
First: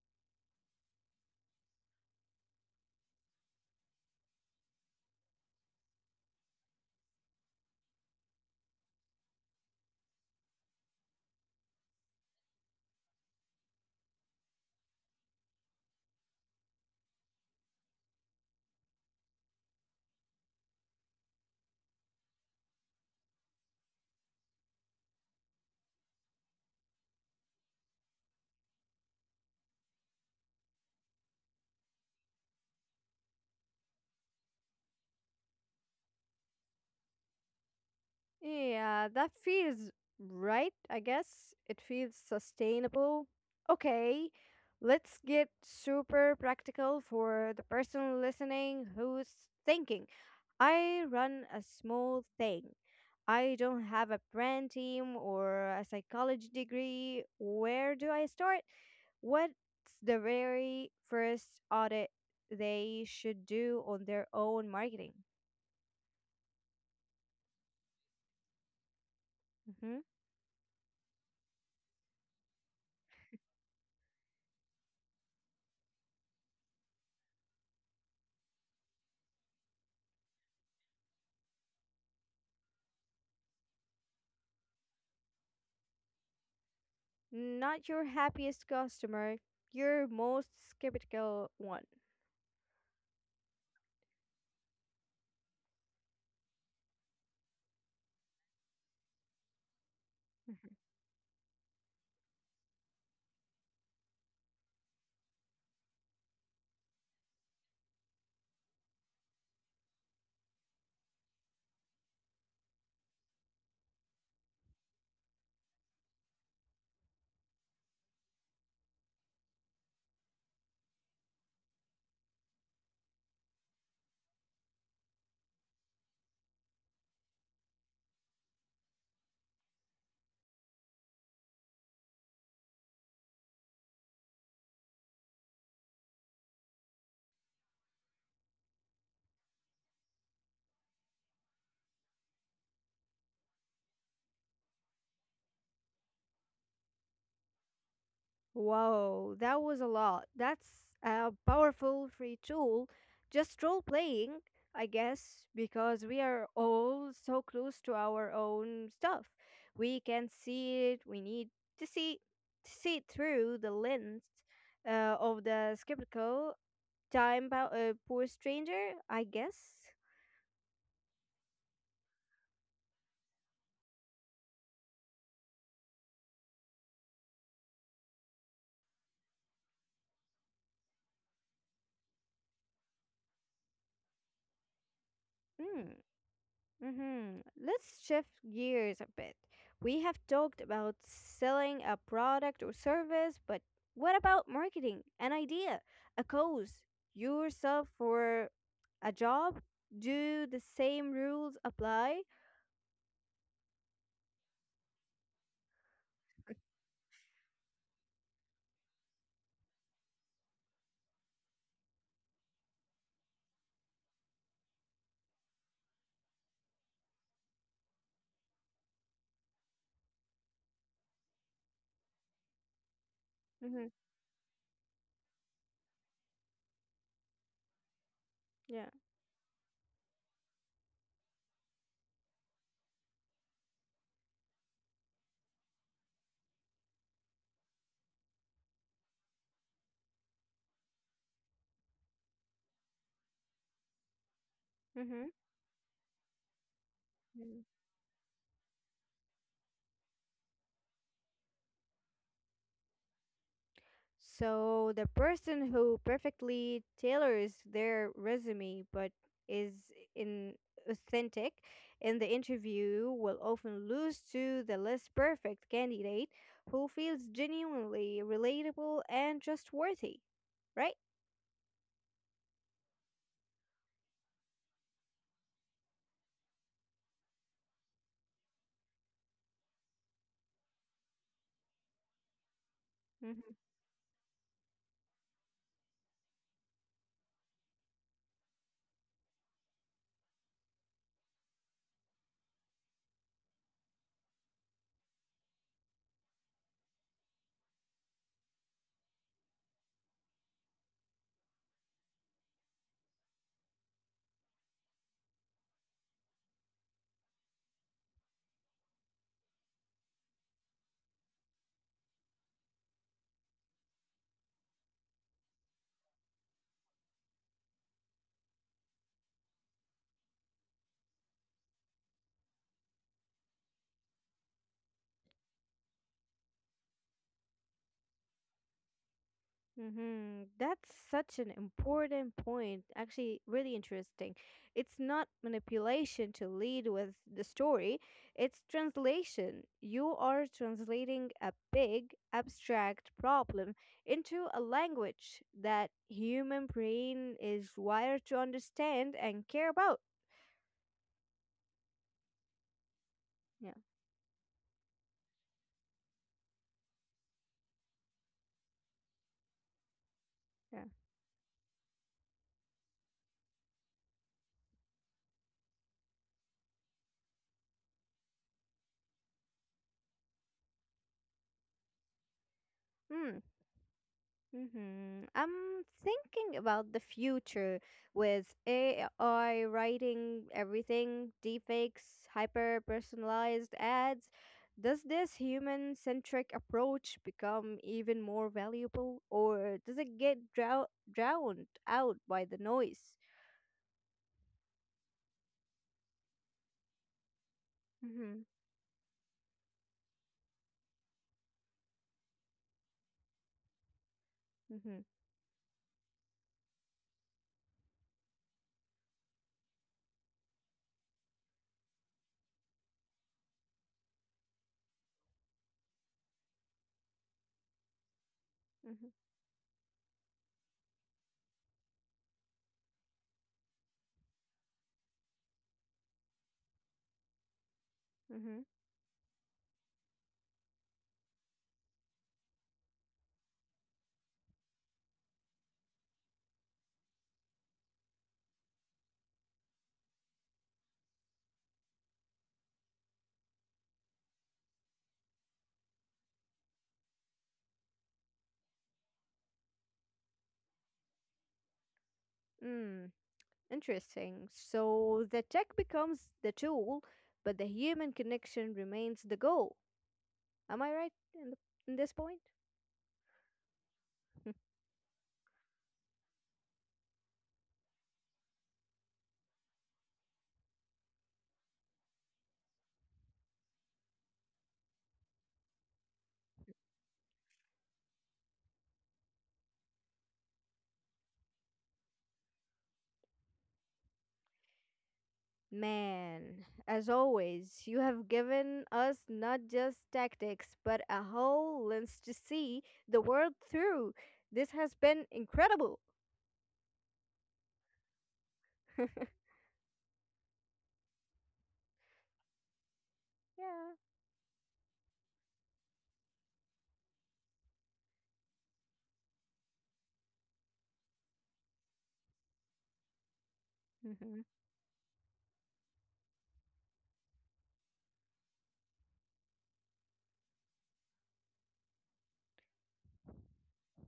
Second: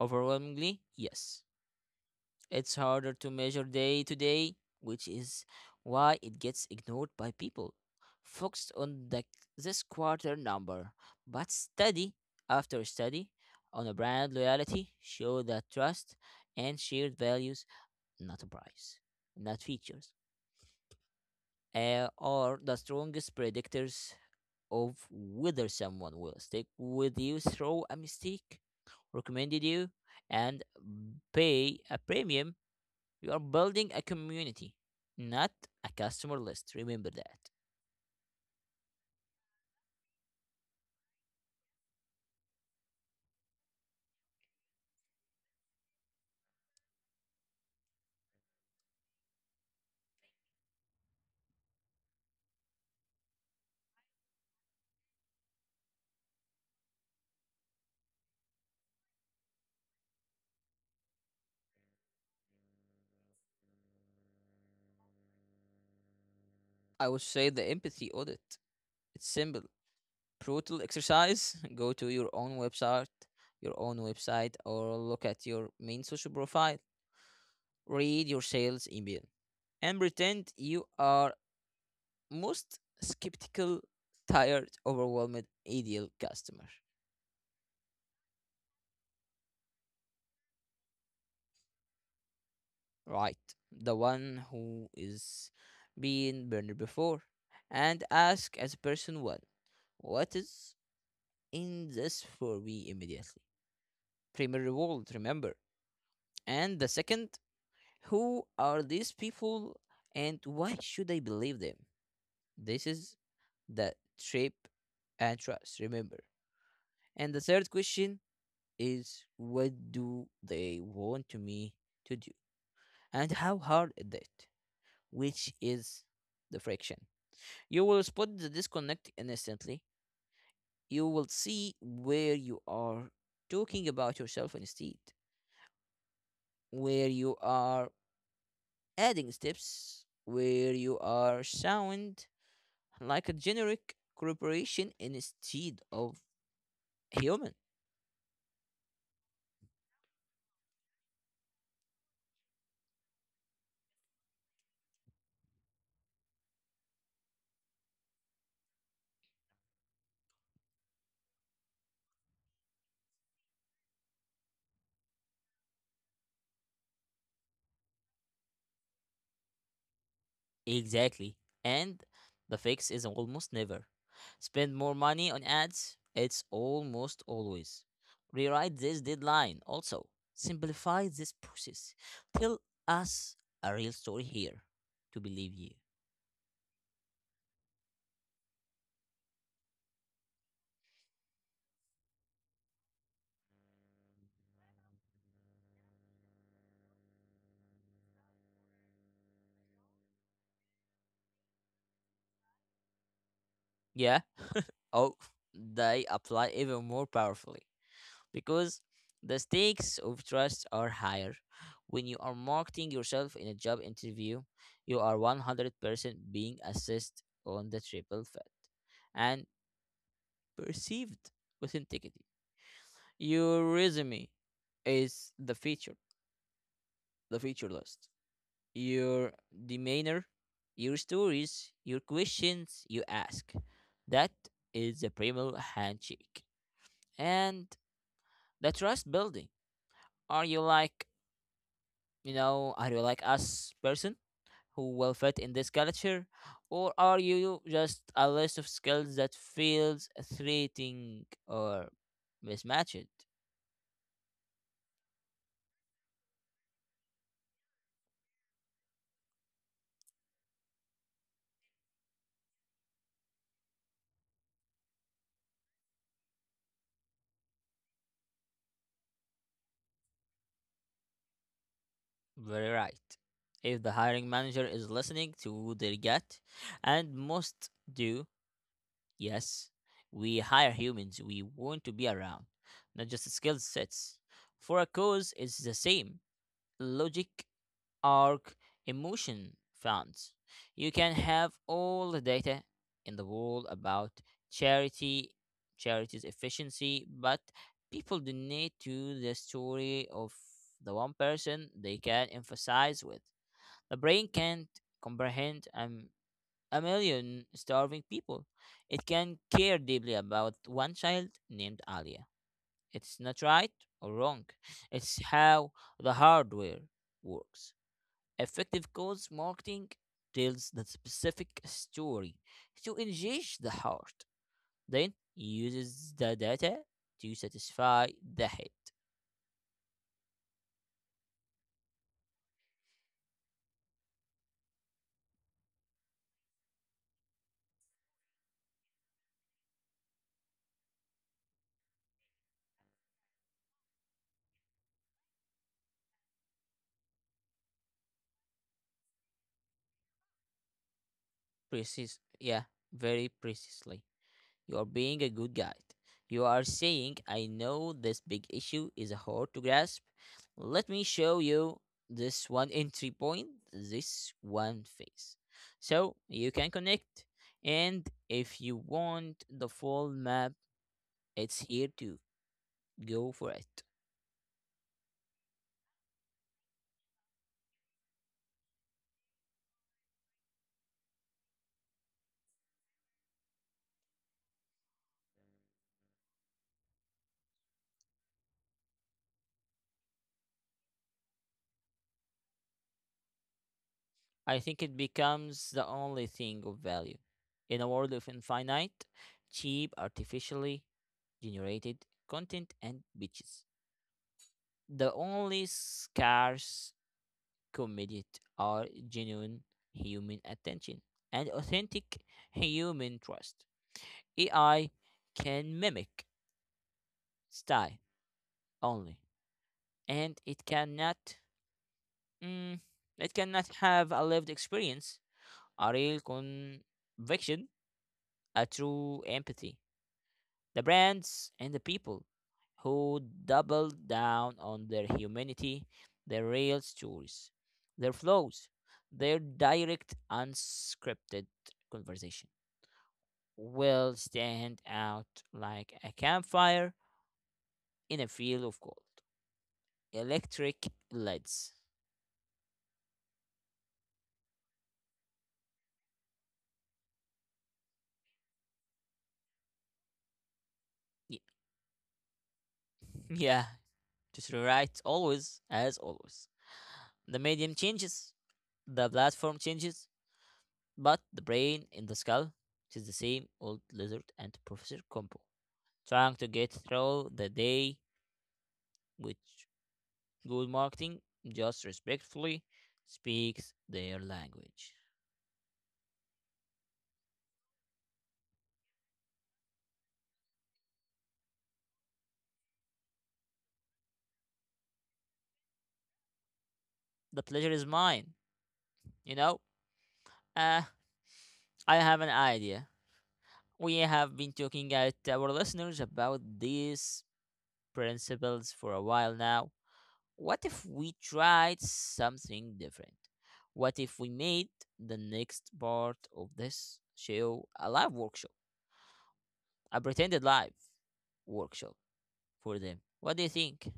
A: Overwhelmingly, yes. It's harder to measure day to day, which is why it gets ignored by people. Focused on the, this quarter number, but study after study on a brand loyalty show that trust and shared values, not a price, not features, uh, are the strongest predictors of whether someone will stick with you through a mistake, recommended you, and pay a premium. You are building a community, not a customer list. Remember that.
B: Yeah, that feels right, I guess. It feels sustainable. Okay, let's get super practical for the person listening who's thinking, "I run a small thing. I don't have a brand team or a psychology degree. Where do I start?" What's the very first audit they should do on their own marketing?
A: I would say the empathy audit. It's simple,
B: Mm-hmm.
A: brutal exercise. Go to your own website, your own website, or look at your main social profile. Read your sales email and pretend you are most skeptical, tired, overwhelmed ideal customer,
B: Not your happiest customer, your most skeptical one.
A: right? The one who is been burned before. And ask as person one, what
B: Mhm.
A: is in this for me immediately? Premier reward, remember. And the second, who are these people and why should I believe them? This is the trip and trust, remember. And the third question is what do they want me to do and how hard is it, which is the friction. You will spot the disconnect instantly. You will see where you are talking about yourself instead, where you are adding steps, where you are sound like a generic corporation instead of human.
B: Wow, that was a lot. That's a powerful free tool. Just role playing, I guess, because we are all so close to our own stuff. We can see it. We need to see to see it through the lens uh, of the skeptical time about a poor stranger, I guess.
A: Exactly. And the fix is almost never spend more money on ads, it's almost always rewrite this deadline also. Simplify this process. Tell us a real story here to believe you.
B: Hmm. Mm-hmm. Let's shift gears a bit. We have talked about selling a product or service, but what about marketing an idea, a cause, yourself for a job? Do the same rules apply?
A: Yeah. Oh, they apply even more powerfully, because the stakes of trust are higher. When you are marketing yourself in a job interview, you are one hundred percent being assessed on the triple threat and perceived authenticity. Your
B: Mm-hmm.
A: resume is the feature, the feature list.
B: Yeah.
A: Your demeanor, your stories, your questions you ask. That is the primal handshake. And the trust building. Are you like You know, are you like us person who
B: Mm-hmm.
A: will fit in this culture, or are
B: Yeah.
A: you just a list of skills that feels threatening or mismatched?
B: So the person who perfectly tailors their resume but is in authentic in the interview will often lose to the less perfect candidate who feels genuinely relatable and trustworthy, right?
A: Very right. If the hiring manager is listening to their gut, and most do, yes, we hire humans we want to be around, not just
B: Mm-hmm.
A: skill sets. For a cause, it's the same logic arc emotion funds. You can have all the data in the world about charity, charity's efficiency, but people donate to the story of the one person they can emphasize with. The brain can't comprehend um, a million starving people. It can care deeply about one child named Alia. It's not right or wrong. It's how the hardware works. Effective cause marketing tells the specific story to engage the heart, then uses the data to satisfy the head.
B: Mm-hmm. That's such an important point. Actually, really interesting. It's not manipulation to lead with the story, it's translation. You are translating a big, abstract problem into a language that human brain is wired to understand and care about.
A: Precis, yeah, very
B: Yeah,
A: precisely. You are being a good guide. You are saying, I know this big issue is hard to grasp.
B: yeah.
A: Let me show you this one entry point, this one face, so you can connect. And if you want the full map, it's here to
B: Hmm.
A: go for it.
B: Mm-hmm. I'm thinking about the future with A I writing everything, deepfakes, hyper personalized ads. Does this human centric approach become even more valuable, or does it get drow- drowned out by the noise?
A: I think it becomes the only thing of value. In a world of
B: Mm-hmm.
A: infinite, cheap, artificially generated content and bitches,
B: Mm-hmm.
A: the only scarce commodity are genuine human attention and authentic human trust. A I can mimic style
B: Mm-hmm.
A: only, and it cannot. Mm, it cannot have a lived experience, a real conviction,
B: Mm-hmm.
A: a true empathy. The brands and the people who doubled down on their humanity, their real stories, their flows, their direct, unscripted conversation will stand out like a campfire in a field of gold. Electric lights.
B: Mm. Interesting. So the tech becomes the tool, but the human connection remains the goal. Am I right in,
A: Y-
B: the, in this point?
A: Yeah, just rewrite always, as always. The medium changes, the platform changes, but the brain in the skull is the same old lizard and Professor Compo, trying to get through the day with good marketing, just respectfully speaks their language.
B: Man, as always, you have given us not just tactics, but a whole lens to see the world through. This has been incredible.
A: The pleasure is mine,
B: Yeah.
A: you know? Uh, I have an idea. We have been talking at our listeners about these principles for a while now. What if we tried something different? What if we
B: Mhm.
A: made the next part of this show a live workshop? A pretended live workshop for them. What do you think?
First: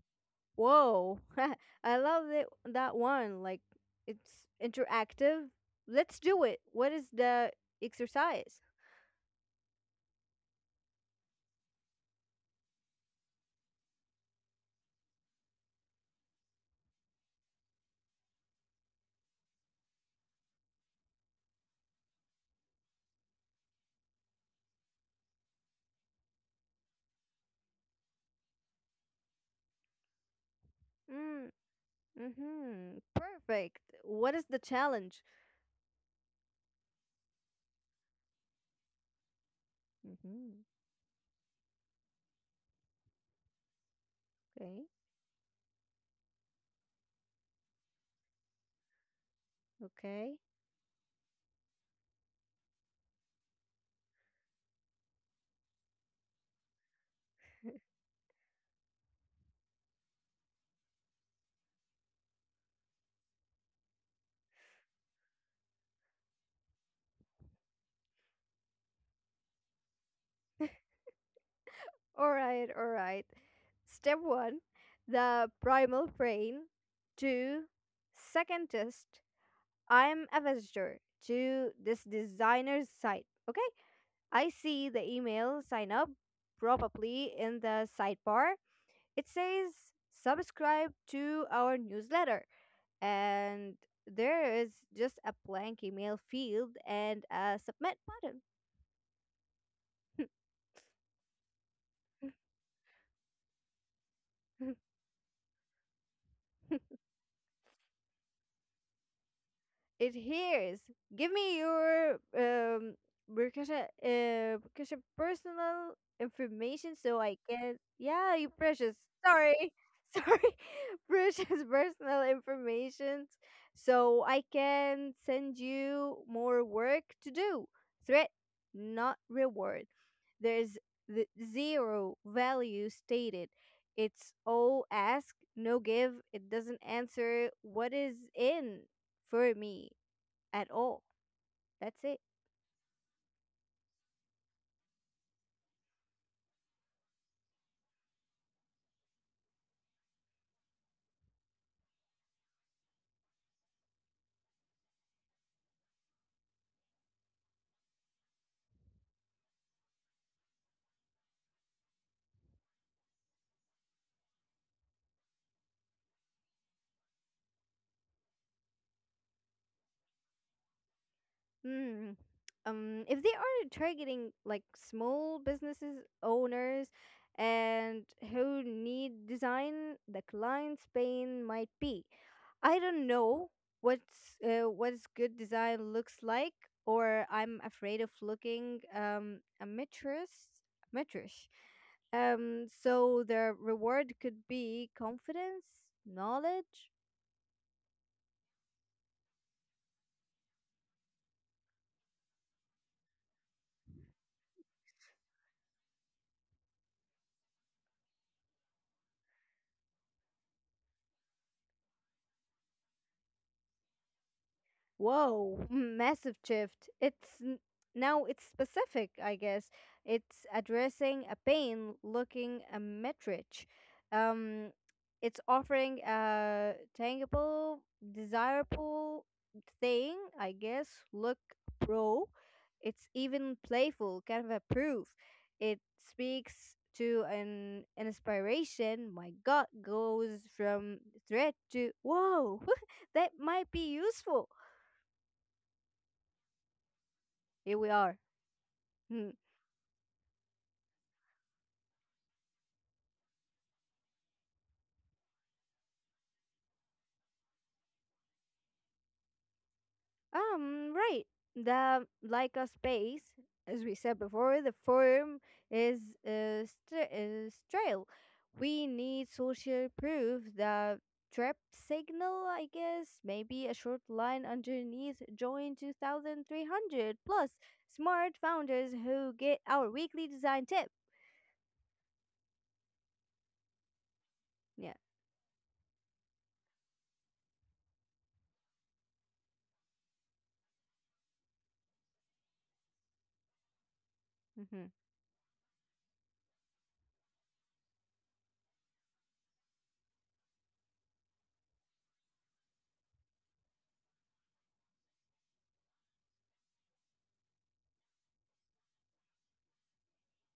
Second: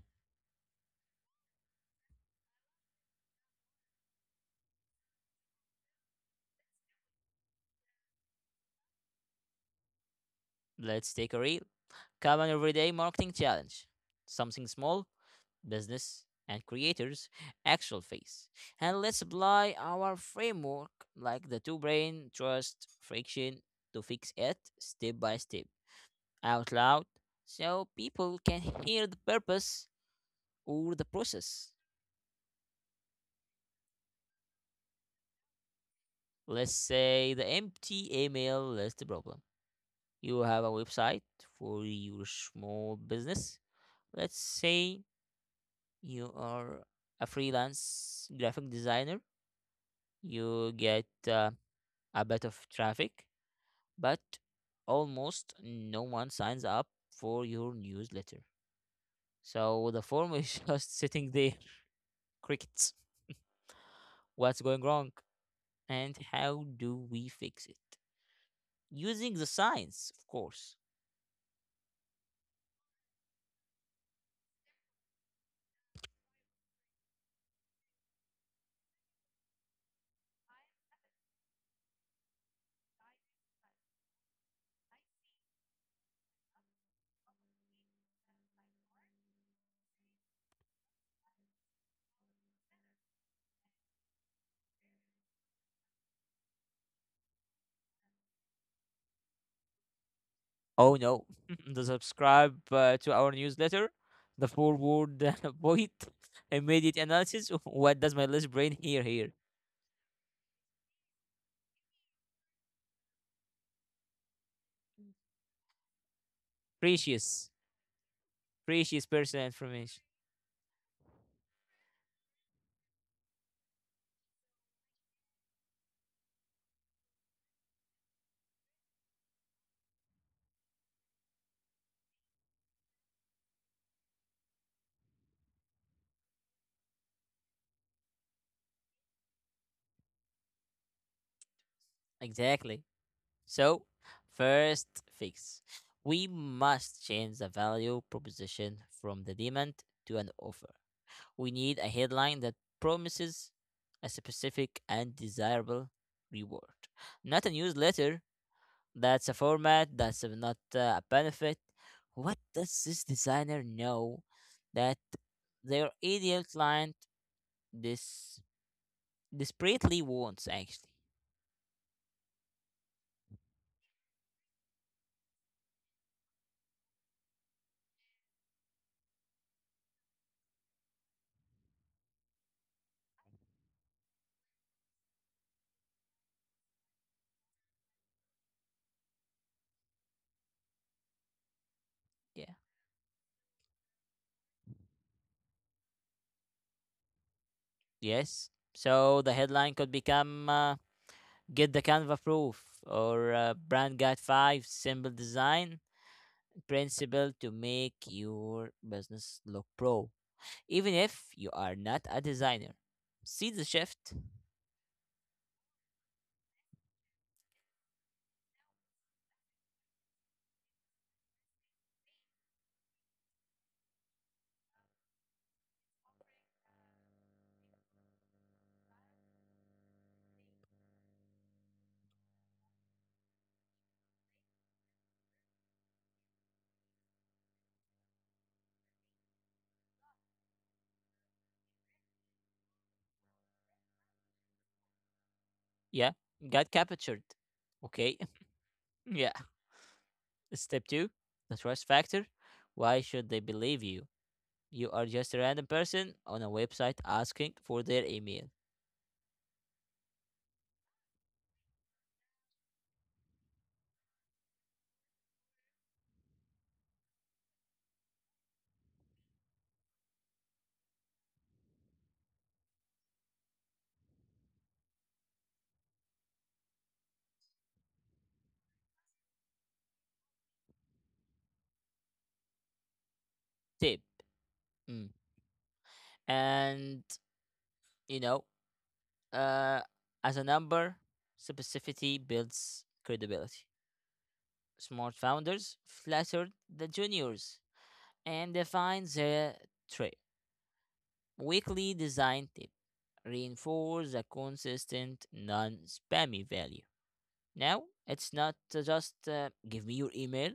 B: Whoa. I love that, that one. Like, it's interactive. Let's do it. What is the exercise?
A: Let's take a real common everyday marketing challenge. Something small, business and creators actual face. And let's apply our framework like the two brain trust friction to fix it step by step, out loud so people can hear the purpose or the
B: Mm,
A: process.
B: mm-hmm. Perfect. What is the challenge?
A: Let's say the empty email is the problem. You
B: Mm-hmm.
A: have a website for your small business. Let's
B: Okay.
A: say you are a freelance graphic designer.
B: Okay.
A: You get uh, a bit of traffic, but almost no one signs up for your newsletter. So the form is just sitting there. Crickets. What's going wrong? And how do we fix it? Using the science, of course.
B: Alright, alright. Step one, the primal brain. Two, second test. I'm a visitor to this designer's site. Okay, I see the email sign up probably in the sidebar. It says subscribe to our newsletter, and there is just a blank email field and a submit button.
A: Oh no, the subscribe uh, to our newsletter, the forward uh, point, immediate analysis. What does my list brain hear here?
B: Adheres. Give me your um Burkasha uh Burkasha personal information so I
A: Precious,
B: can yeah, you precious.
A: precious personal
B: Sorry.
A: information.
B: Sorry. Precious personal information so I can send you more work to do. Threat not reward. There's the zero value stated. It's all ask, no give. It doesn't answer what is in for me at all. That's it.
A: Exactly. So, first fix. We must change the value proposition from the demand to an offer. We need a headline that promises a specific and desirable reward, not a newsletter. That's a format, that's not uh, a benefit. What does this designer know that their ideal client this desperately wants, actually?
B: Mm. Um, if they are targeting like small businesses owners and who need design, the client's pain might be, I don't know, what's uh, what's good design looks like, or I'm afraid of looking um a mistress.
A: Yeah.
B: Um, so the reward could be confidence, knowledge.
A: Yes. So the headline could become. Uh, Get the Canva Proof or uh, Brand Guide five Simple Design Principle to make your business look pro, even if you are not a designer. See the shift?
B: Whoa, mm, massive shift. It's n- now it's specific, I guess. It's addressing a pain looking a metric. Um it's offering a tangible, desirable thing, I guess. Look pro. It's even playful, kind of a proof. It speaks to an, an inspiration. My gut goes from threat to whoa, that might be useful.
A: Yeah, got captured.
B: Here we are.
A: Okay,
B: Hmm.
A: yeah. Step two. The trust factor. Why should they believe you? You are just a random person on a website asking for their email.
B: Um, right. The like a space, as we said before, the forum is uh, st- is trail. We need social proof. The trap signal, I guess, maybe a short line underneath. Join two thousand three hundred plus smart founders who get our weekly design tip.
A: Tip.
B: Yeah.
A: Mm. And, you know, Uh, as a number, specificity builds credibility.
B: Mm-hmm.
A: Smart founders flattered the juniors and defined their trail. Weekly design tip reinforce a consistent, non spammy value. Now, it's not uh, just uh, give me your email.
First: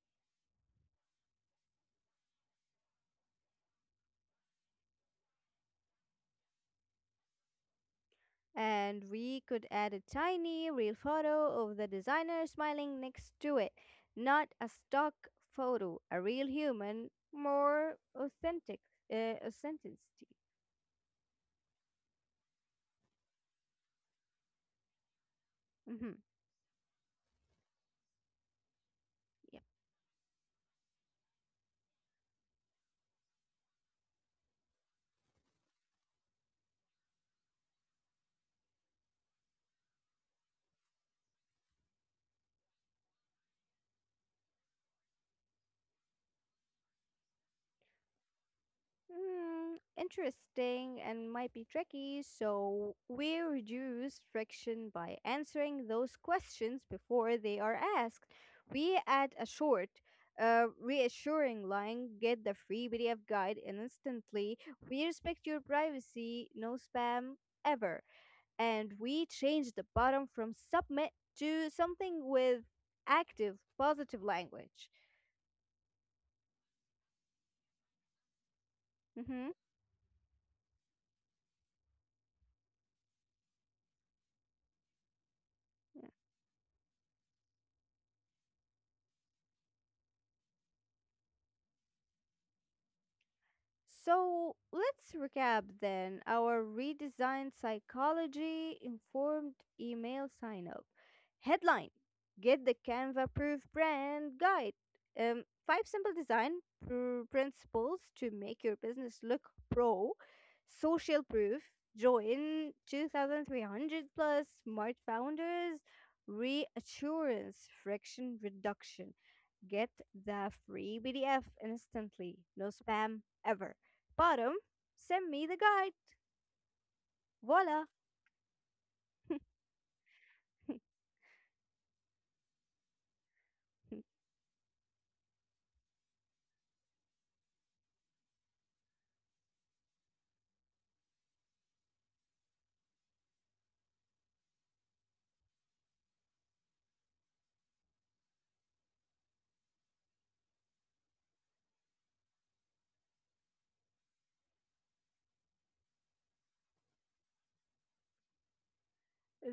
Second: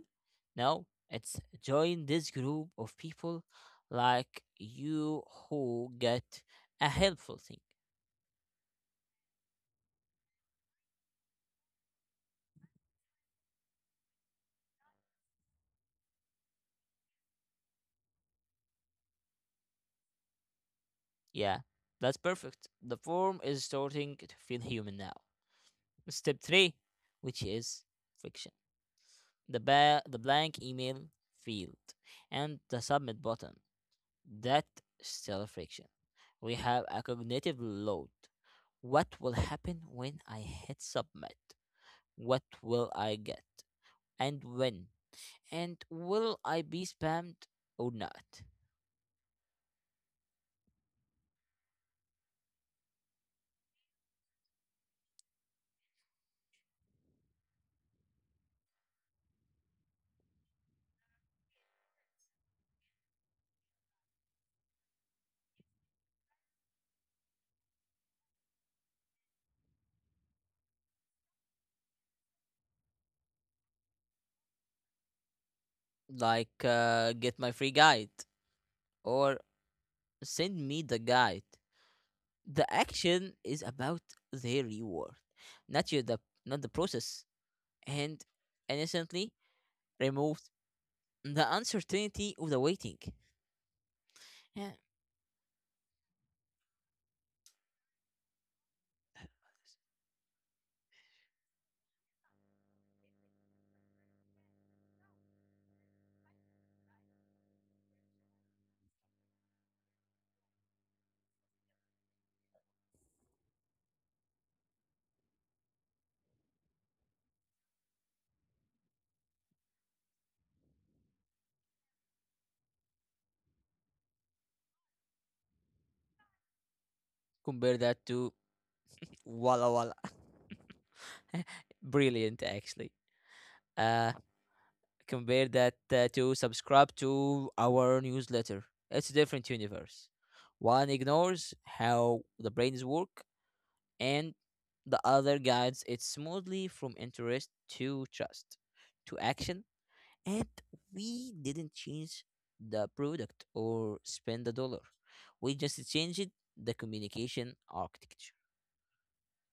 A: No, it's join this group of people like you who get a helpful thing.
B: And we could add a tiny real photo of the designer smiling next to it. Not a stock photo, a real human, more authentic, uh, authenticity.
A: Yeah, that's perfect. The form is starting to feel human now.
B: Mhm.
A: Step three, which is fiction. The ba- the blank email field and the submit button. That still friction. We have a cognitive load. What will happen when I hit submit? What will I get? And when? And will I be spammed or not?
B: Mm, interesting and might be tricky, so we reduce friction by answering those questions before they are asked. We add a short, uh, reassuring line get the free P D F guide instantly. We respect your privacy, no spam ever. And we change the bottom from submit to something with active, positive language.
A: Like uh, get my free guide or
B: Mm-hmm.
A: send me the guide. The action is about their reward, not your the not the process, and innocently removed the uncertainty of the waiting.
B: So
A: Yeah.
B: let's recap then our redesigned psychology informed email sign up. Headline Get the Canva Proof Brand Guide. Um, five simple design pr- principles to make your business look pro. Social proof. Join two thousand three hundred plus smart founders. Reassurance, friction reduction. Get the free P D F instantly. No spam ever. Bottom, send me the guide.
A: Compare
B: Voila.
A: that to Walla Walla. Brilliant, actually. Uh, Compare that uh, to subscribe to our newsletter. It's a different universe. One ignores how the brains work, and the other guides it smoothly from interest to trust to action. And we didn't change the product or spend a dollar. We just changed the communication architecture.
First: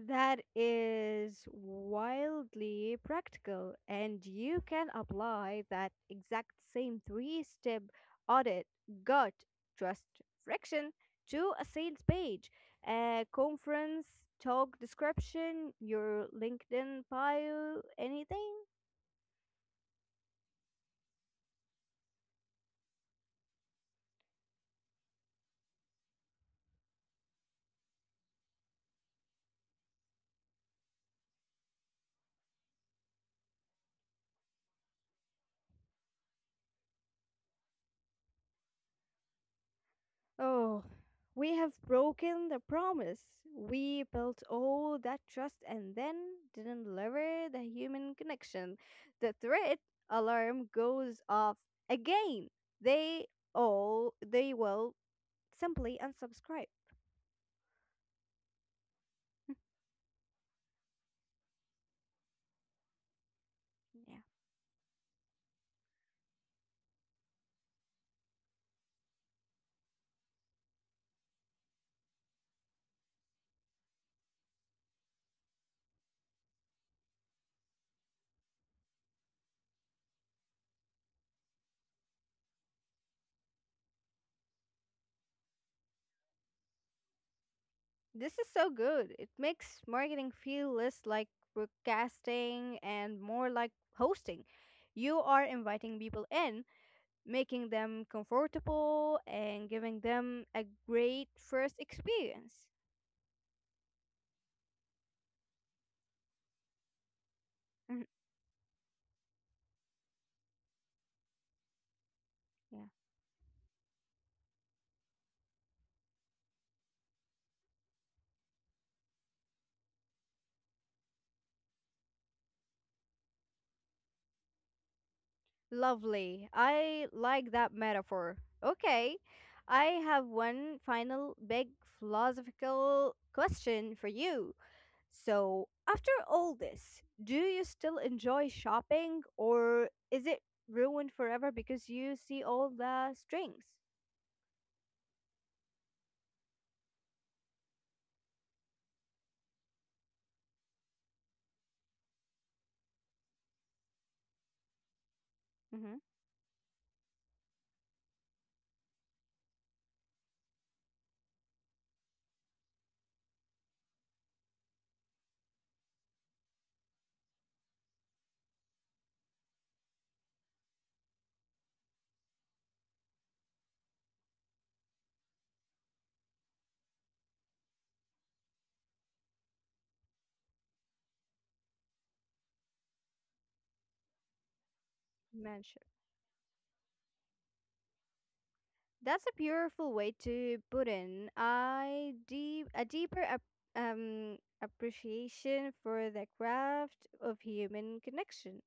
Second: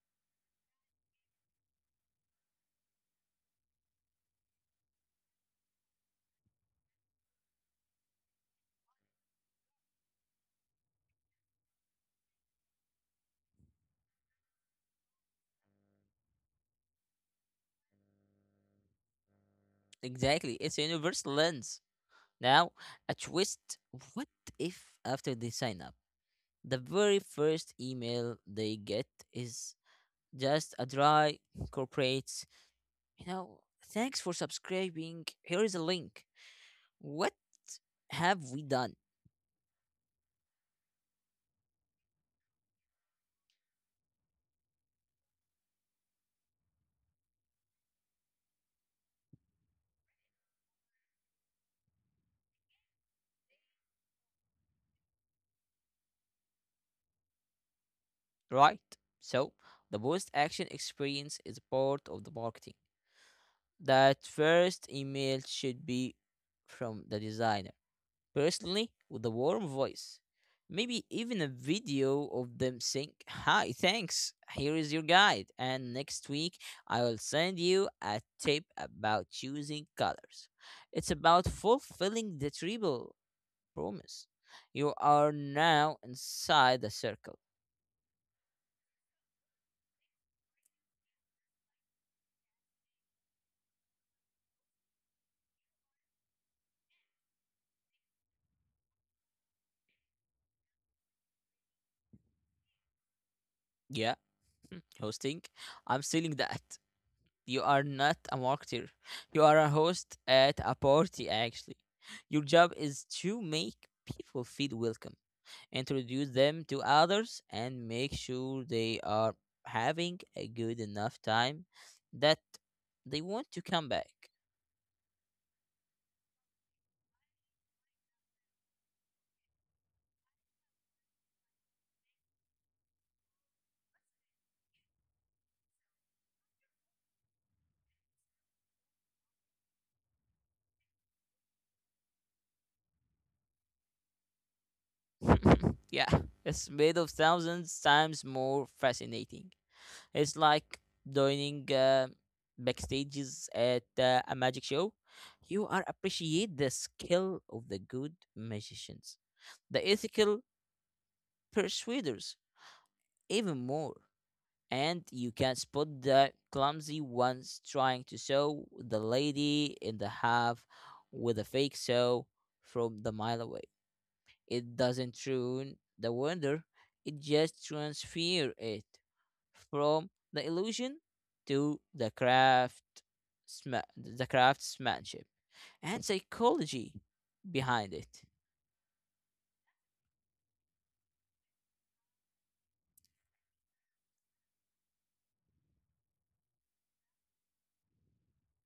B: That is wildly practical, and you can apply that exact same three step audit, gut, trust, friction to a sales page, a conference, talk description, your LinkedIn bio, anything.
A: Exactly. It's a universal lens. Now, a twist. What if after they sign up, the very first email they get is just a dry corporate, you know, thanks for subscribing. Here is a link. What have we done?
B: Oh, we have broken the promise. We built all that trust and then didn't deliver the human connection. The threat alarm goes off again. They all they will simply unsubscribe.
A: Right? So, the post action experience is part of the marketing.
B: Yeah.
A: That first email should be from the designer, personally, with a warm voice. Maybe even a video of them saying, "Hi, thanks, here is your guide, and next week I will send you a tip about choosing colors." It's about fulfilling the triple promise. You are now inside the circle.
B: This is so good. It makes marketing feel less like broadcasting and more like hosting. You are inviting people in, making them comfortable and giving them a great first experience.
A: Yeah, hosting, I'm stealing that. You are
B: Mhm.
A: not a marketer. You are a host at a party, actually. Your job
B: Yeah.
A: is to make people feel welcome, introduce them to others, and make sure they are having a good enough time that they want to come back.
B: Lovely. I like that metaphor. Okay. I have one final big philosophical question for you. So, after all this, do you still enjoy shopping or is it ruined forever because you see all the strings?
A: Yeah, it's made of thousands times more fascinating. It's like joining uh, backstages at uh, a magic show. You are appreciate the skill of the good magicians, the ethical persuaders even more, and you can spot the clumsy ones trying to sew the lady in the half with a fake sew from the mile away. It doesn't ruin the wonder; it just transfer it, from the illusion to the craft sma- the craftsmanship
B: Mm-hmm.
A: and psychology behind it.
B: That's a beautiful way to put in. I deep a deeper ap- um appreciation for the craft of human connection.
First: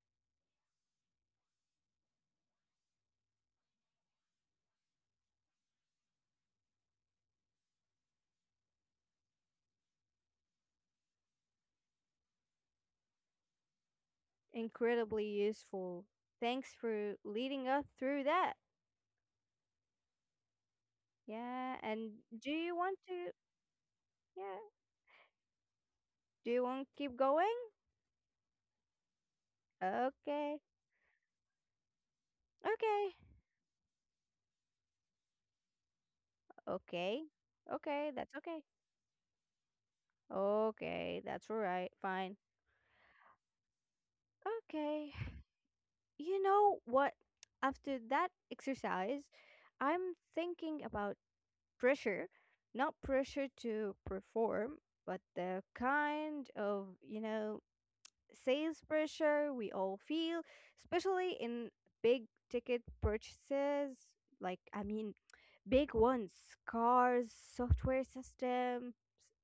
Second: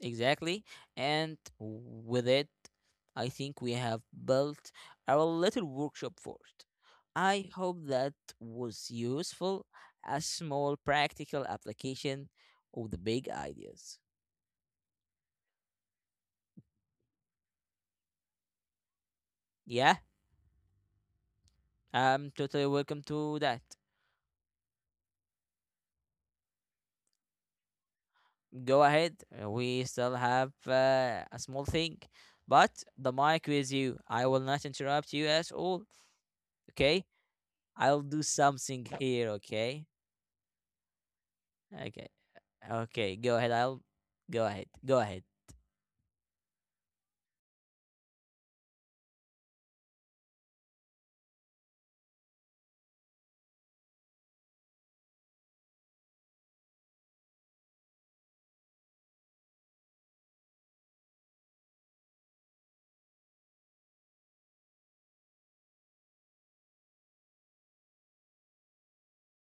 A: Exactly. And with it, I think we have built our little workshop for it. I hope that was useful, a small practical application of the big ideas.
B: Incredibly useful. Thanks for leading us through that.
A: Yeah,
B: Yeah, and
A: I'm
B: do
A: totally
B: you want
A: welcome
B: to?
A: to that.
B: Yeah, do you want to keep going?
A: Go ahead. uh, We still have
B: Okay,
A: uh, a small thing, but the
B: okay,
A: mic with you. I will not interrupt you at all. Okay.
B: okay,
A: I'll
B: okay.
A: do
B: That's okay.
A: something here. Okay.
B: Okay, that's all right.
A: Okay.
B: Fine.
A: Okay. Go ahead. I'll go ahead. Go
B: Okay.
A: ahead.
B: You know what? After that exercise, I'm thinking about pressure, not pressure to perform, but the kind of, you know, sales pressure we all feel, especially in big ticket purchases. Like, I mean, Big ones, cars, software systems,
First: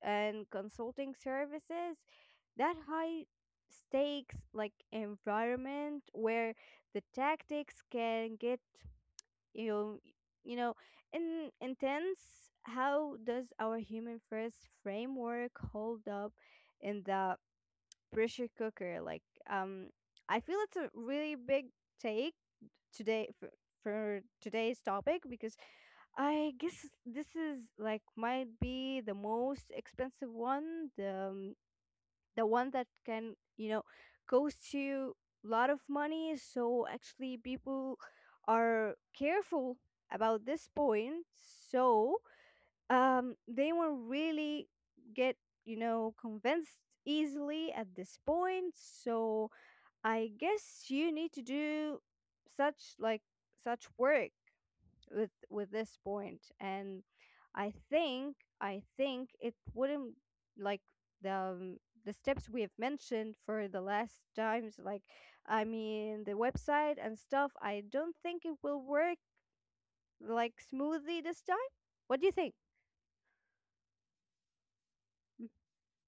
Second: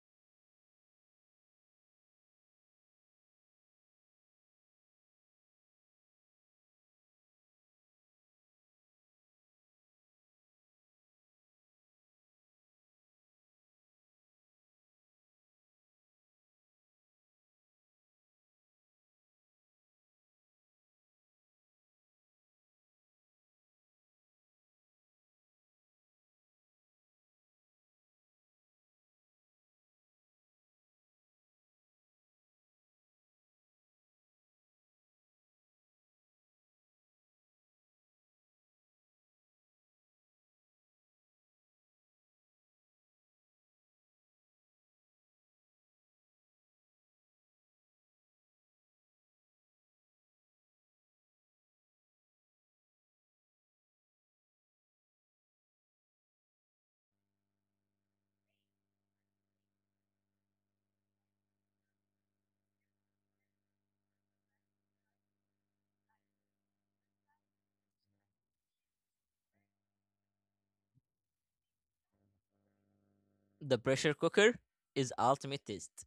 B: and consulting services. That high stakes like environment where the tactics can get you know you know in intense. How does our human first framework hold up in the pressure cooker like um I feel it's a really big take today for, for today's topic because I guess this is like might be the most expensive one, the um, the one that can, you know, cost you a lot of money. So actually people are careful about this point. So um they won't really get, you know, convinced easily at this point. So I guess you need to do such like such work with with this point. And i think i think it wouldn't like the um, the steps we have mentioned for the last times, like I mean the website and stuff. I don't think it will work like smoothly this time. What do you think?
A: The pressure cooker is
B: Mm.
A: ultimate test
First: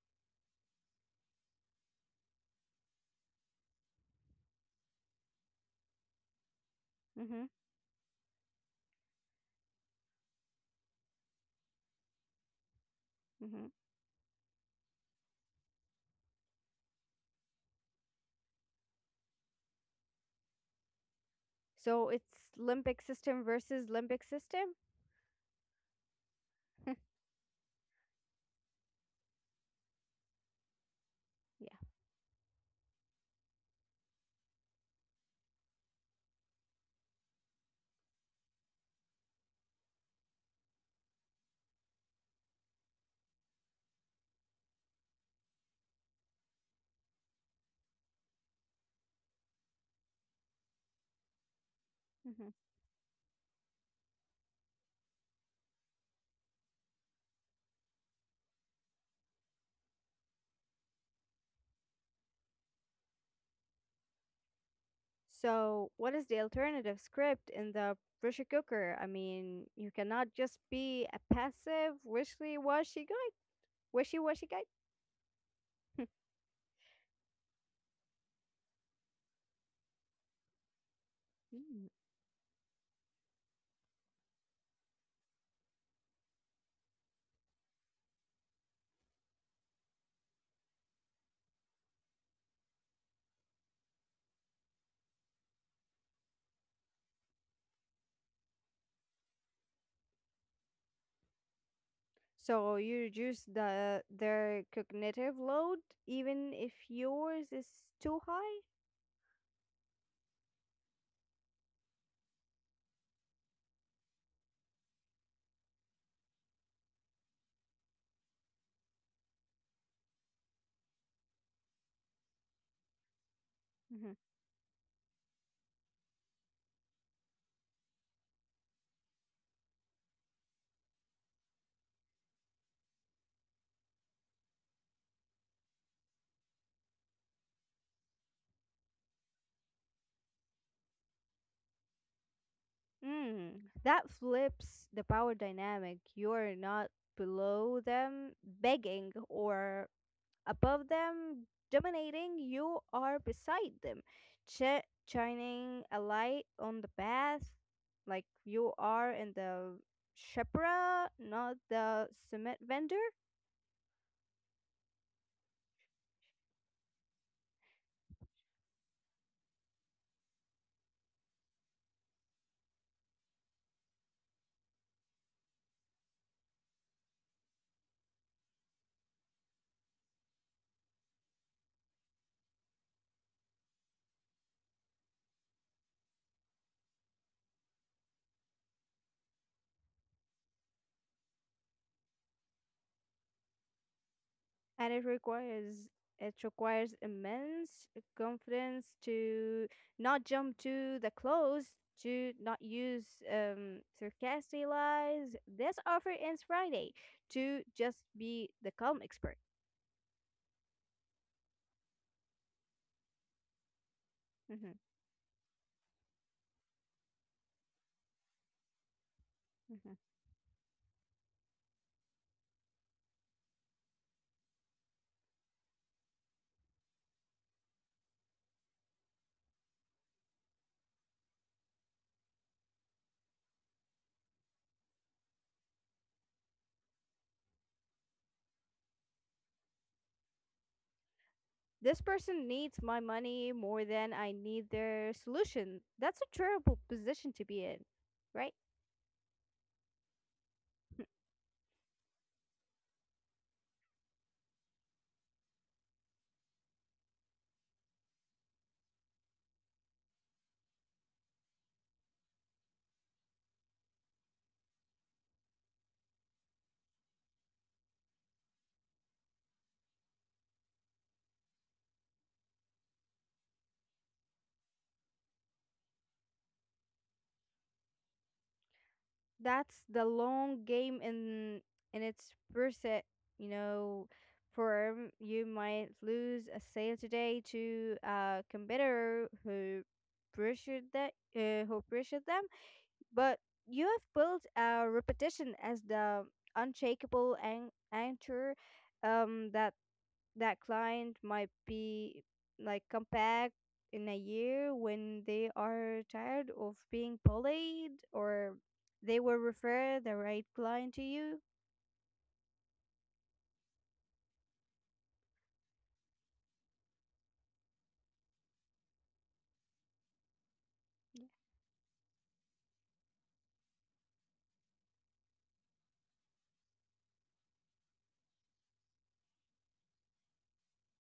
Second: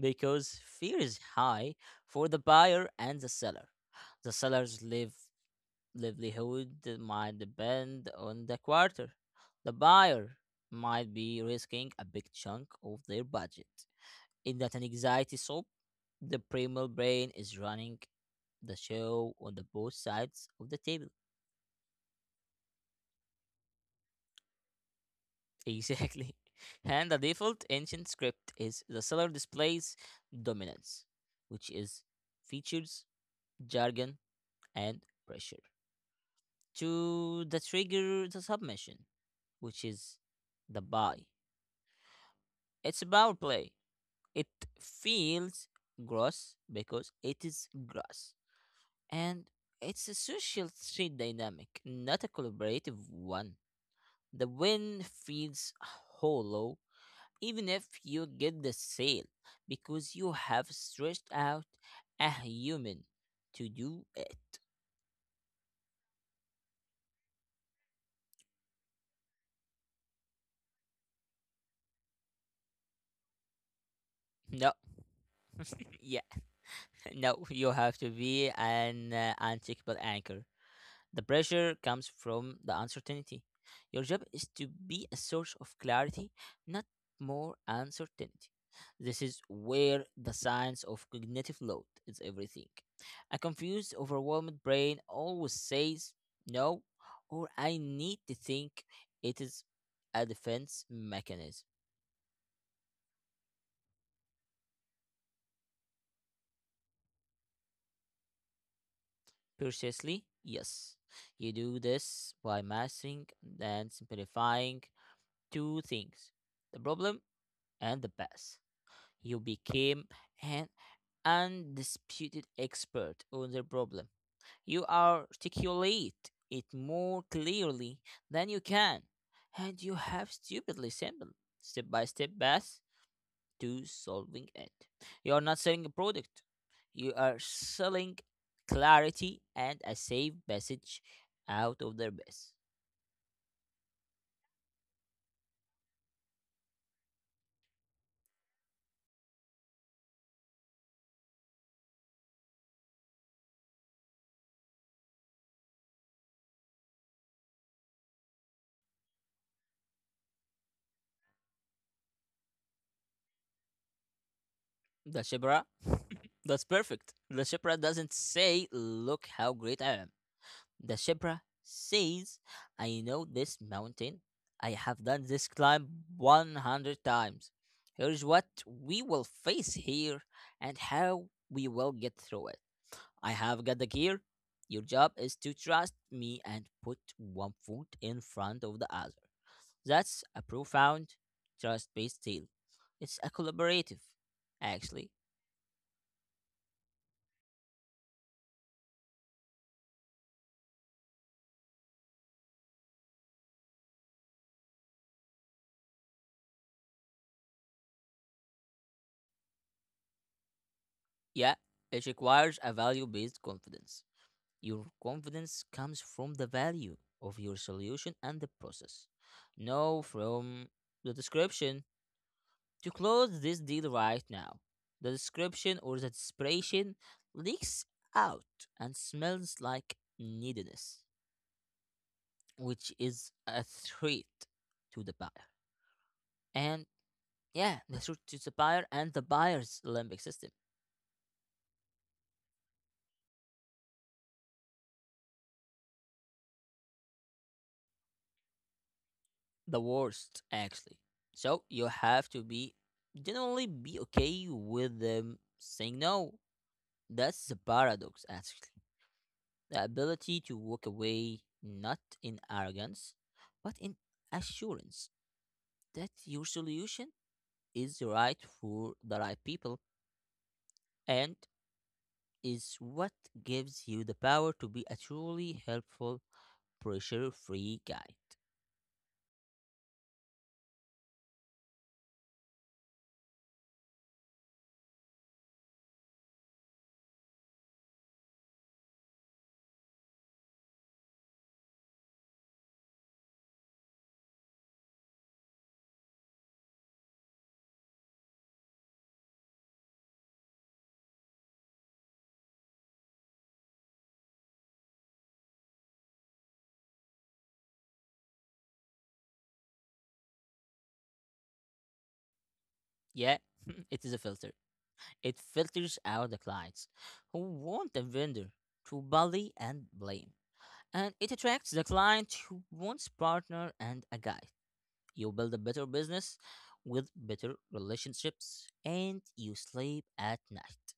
A: because fear is high for the buyer and the seller. The sellers live livelihood might
B: Mm-hmm,
A: depend on the quarter. The buyer might be risking a big chunk of their
B: mm-hmm.
A: budget. In that an anxiety soap, the primal brain is running the show on the both sides of the table.
B: So it's limbic system versus limbic system.
A: Exactly. And the default ancient script is the seller displays dominance, which
B: Yeah.
A: is features, jargon, and pressure. To the trigger the submission, which is the buy. It's a power play. It feels gross because it is gross. And it's a social street dynamic, not a
B: Hmm.
A: collaborative one. The win feels hollow even if you get the sale because you have stretched out a human to do it.
B: So, what is the alternative script in the pressure cooker? I mean, you cannot just be a passive wishy-washy guy. Wishy-washy guy.
A: No, yeah, no, you have to be an uh, uncheckable anchor. The pressure
B: Mm.
A: comes from the uncertainty. Your job is to be a source of clarity, not more uncertainty. This is where the science of cognitive load is everything. A confused, overwhelmed brain always says no, or I need to think. It is a defense mechanism.
B: So you reduce the their cognitive load even if yours is too high.
A: Precisely, yes. You do this by mastering and simplifying two things, the problem and the past. You became an undisputed expert on the problem.
B: Mhm.
A: You articulate it more clearly than you can, and you have stupidly simple step by step paths to solving it. You are not selling a product, you are selling clarity and a safe message out of their base.
B: Mm. That flips the power dynamic. You're not below them begging or above them, dominating, you are beside them, ch- shining a light on the path, like you are in the shepra, not the cement vendor,
A: The Shibra, that's perfect. The Shibra doesn't say, "Look how great I am." The zebra says, "I know this mountain. I have done this climb one hundred times. Here's what we will face here and how we will get through it. I have got the gear. Your job is to trust me and put one foot in front of the other." That's a profound trust based deal. It's a collaborative,
B: and it
A: actually.
B: requires it requires immense confidence to not jump to the close, to not use um, sarcastic lies. This offer ends Friday to just be the calm expert.
A: Yeah, it requires a value based confidence.
B: Mhm.
A: Your confidence comes from the value of your solution and the process. Know from the description to close this deal right now. The description or the desperation leaks out and smells like neediness, which is a threat to the buyer. And yeah, the threat to the buyer and the buyer's limbic system.
B: This person needs my money more than I need their solution. That's a terrible position to be in, right?
A: The worst, actually. So you have to be generally be okay with them saying no. That's the paradox, actually. The ability to walk away not in arrogance, but in assurance that your solution is right for the right people and is what gives you the power to be a truly helpful, pressure free guide.
B: That's the long game in in its percent, you know, firm. You might lose a sale today to a competitor who pressured that uh, who pressured them. But you have built a reputation as the unshakable an- anchor. Um, that that client might be like come back in a year when they are tired of being bullied, or they will refer the right client to you.
A: Yeah, it is a filter. It filters out the clients who want a vendor to bully and blame. And it attracts the client who wants partner and a guide. You build a better business with better relationships and you sleep at night.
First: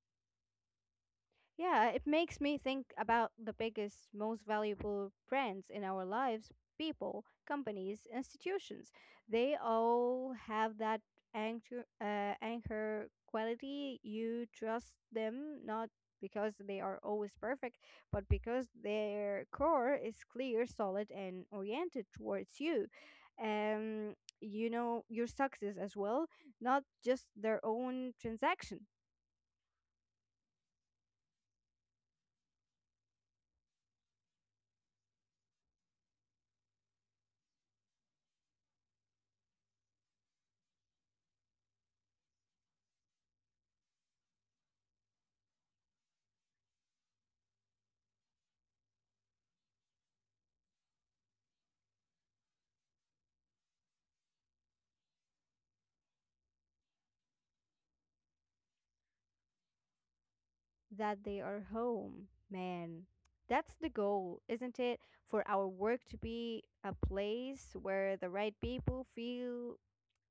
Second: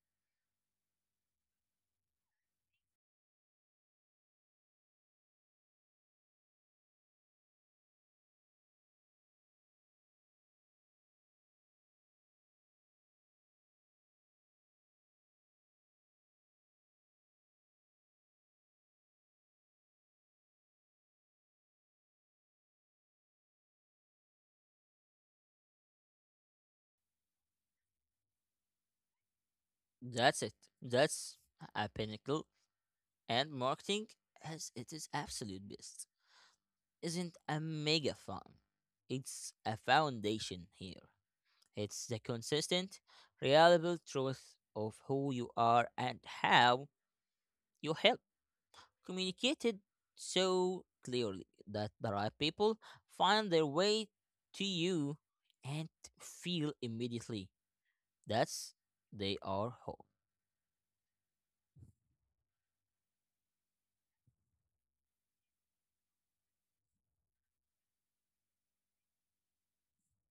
B: Yeah, it makes me think about the biggest, most valuable brands in our lives, people, companies, institutions. They all have that anchor, uh, anchor quality. You trust them not because they are always perfect, but because their core is clear, solid, and oriented towards you. Um, you know, your success as well, not just their own transaction.
A: That's it. That's a pinnacle. And marketing, as it is absolute best, isn't a mega fun. It's a foundation here. It's the consistent, reliable truth of who you are and how you help, communicated so clearly that the right people find their way to you and feel immediately that's they are home.
B: That they are home. Man, that's the goal, isn't it? For our work to be a place where the right people feel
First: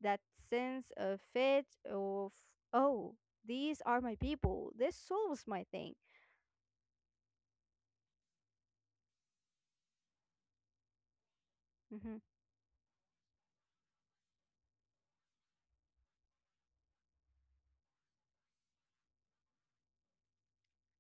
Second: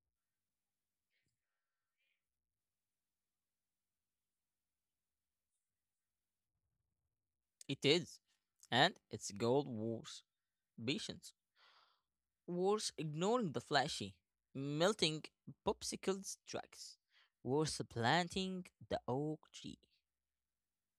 B: that sense of fit of, oh, these are my people. This solves my thing.
A: It is. And it's gold wars patience.
B: Mm-hmm.
A: Wars ignoring the flashy, melting popsicles tracks. Wars planting the oak tree.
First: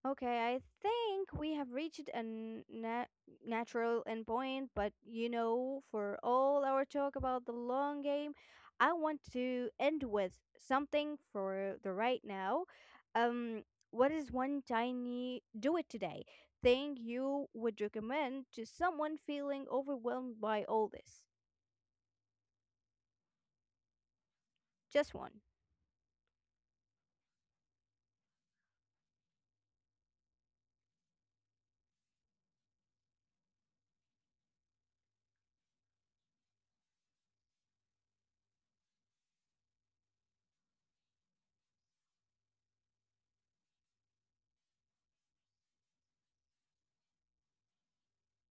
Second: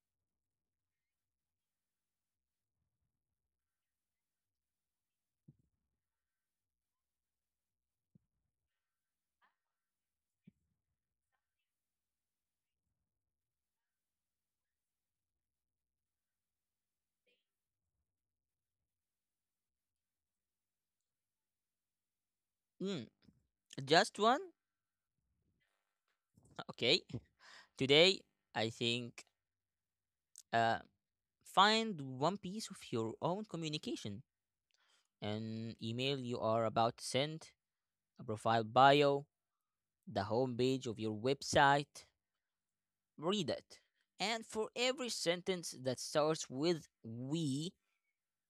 B: Okay, I think we have reached a n- na- natural endpoint, but you know, for all our talk about the long game, I want to end with something for the right now. Um, what is one tiny do it today thing you would recommend to someone feeling overwhelmed by all this?
A: Mm, just one?
B: Just one.
A: Okay. Today, I think uh, find one piece of your own communication, an email you are about to send, a profile bio, the homepage of your website. Read it. And for every sentence that starts with we,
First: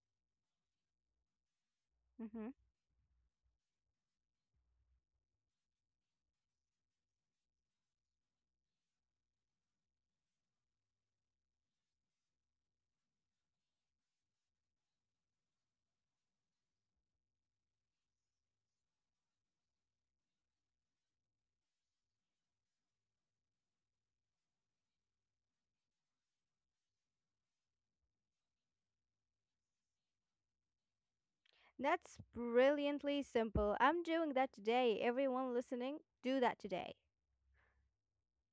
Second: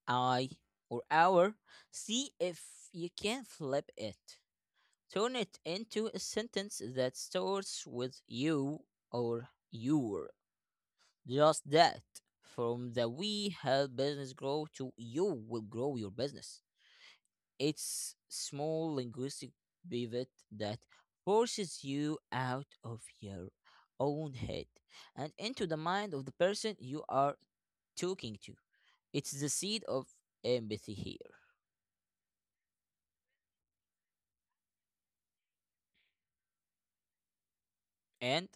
A: I, or our, see
B: Hmm.
A: if you can flip it. Turn it into a sentence that starts with you or your. Just that. From the we help business grow to you will grow your business. It's small linguistic pivot that forces you out of your own head and into the mind of the person you are talking to. It's the seed of empathy here.
B: That's brilliantly simple. I'm doing that today. Everyone listening, do that today.
A: And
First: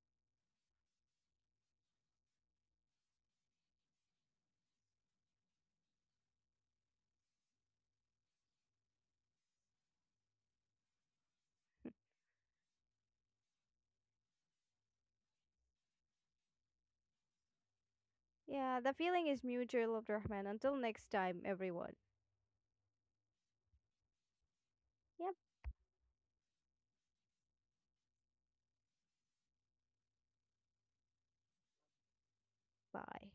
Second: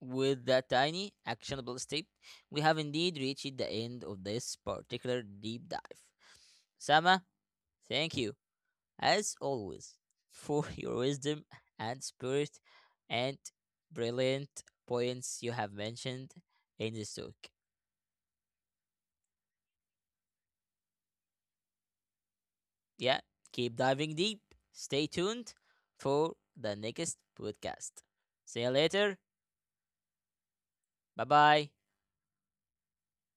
A: with that tiny actionable step, we have indeed reached the end of this particular deep dive. Sama, thank you, as always, for your wisdom and spirit and brilliant points you have mentioned in this talk.
B: Yeah, the feeling is mutual, Abdurrahman. Until next time, everyone.
A: Yeah, keep diving deep. Stay
B: Yep,
A: tuned for the next podcast. See you later. Bye bye.
B: bye.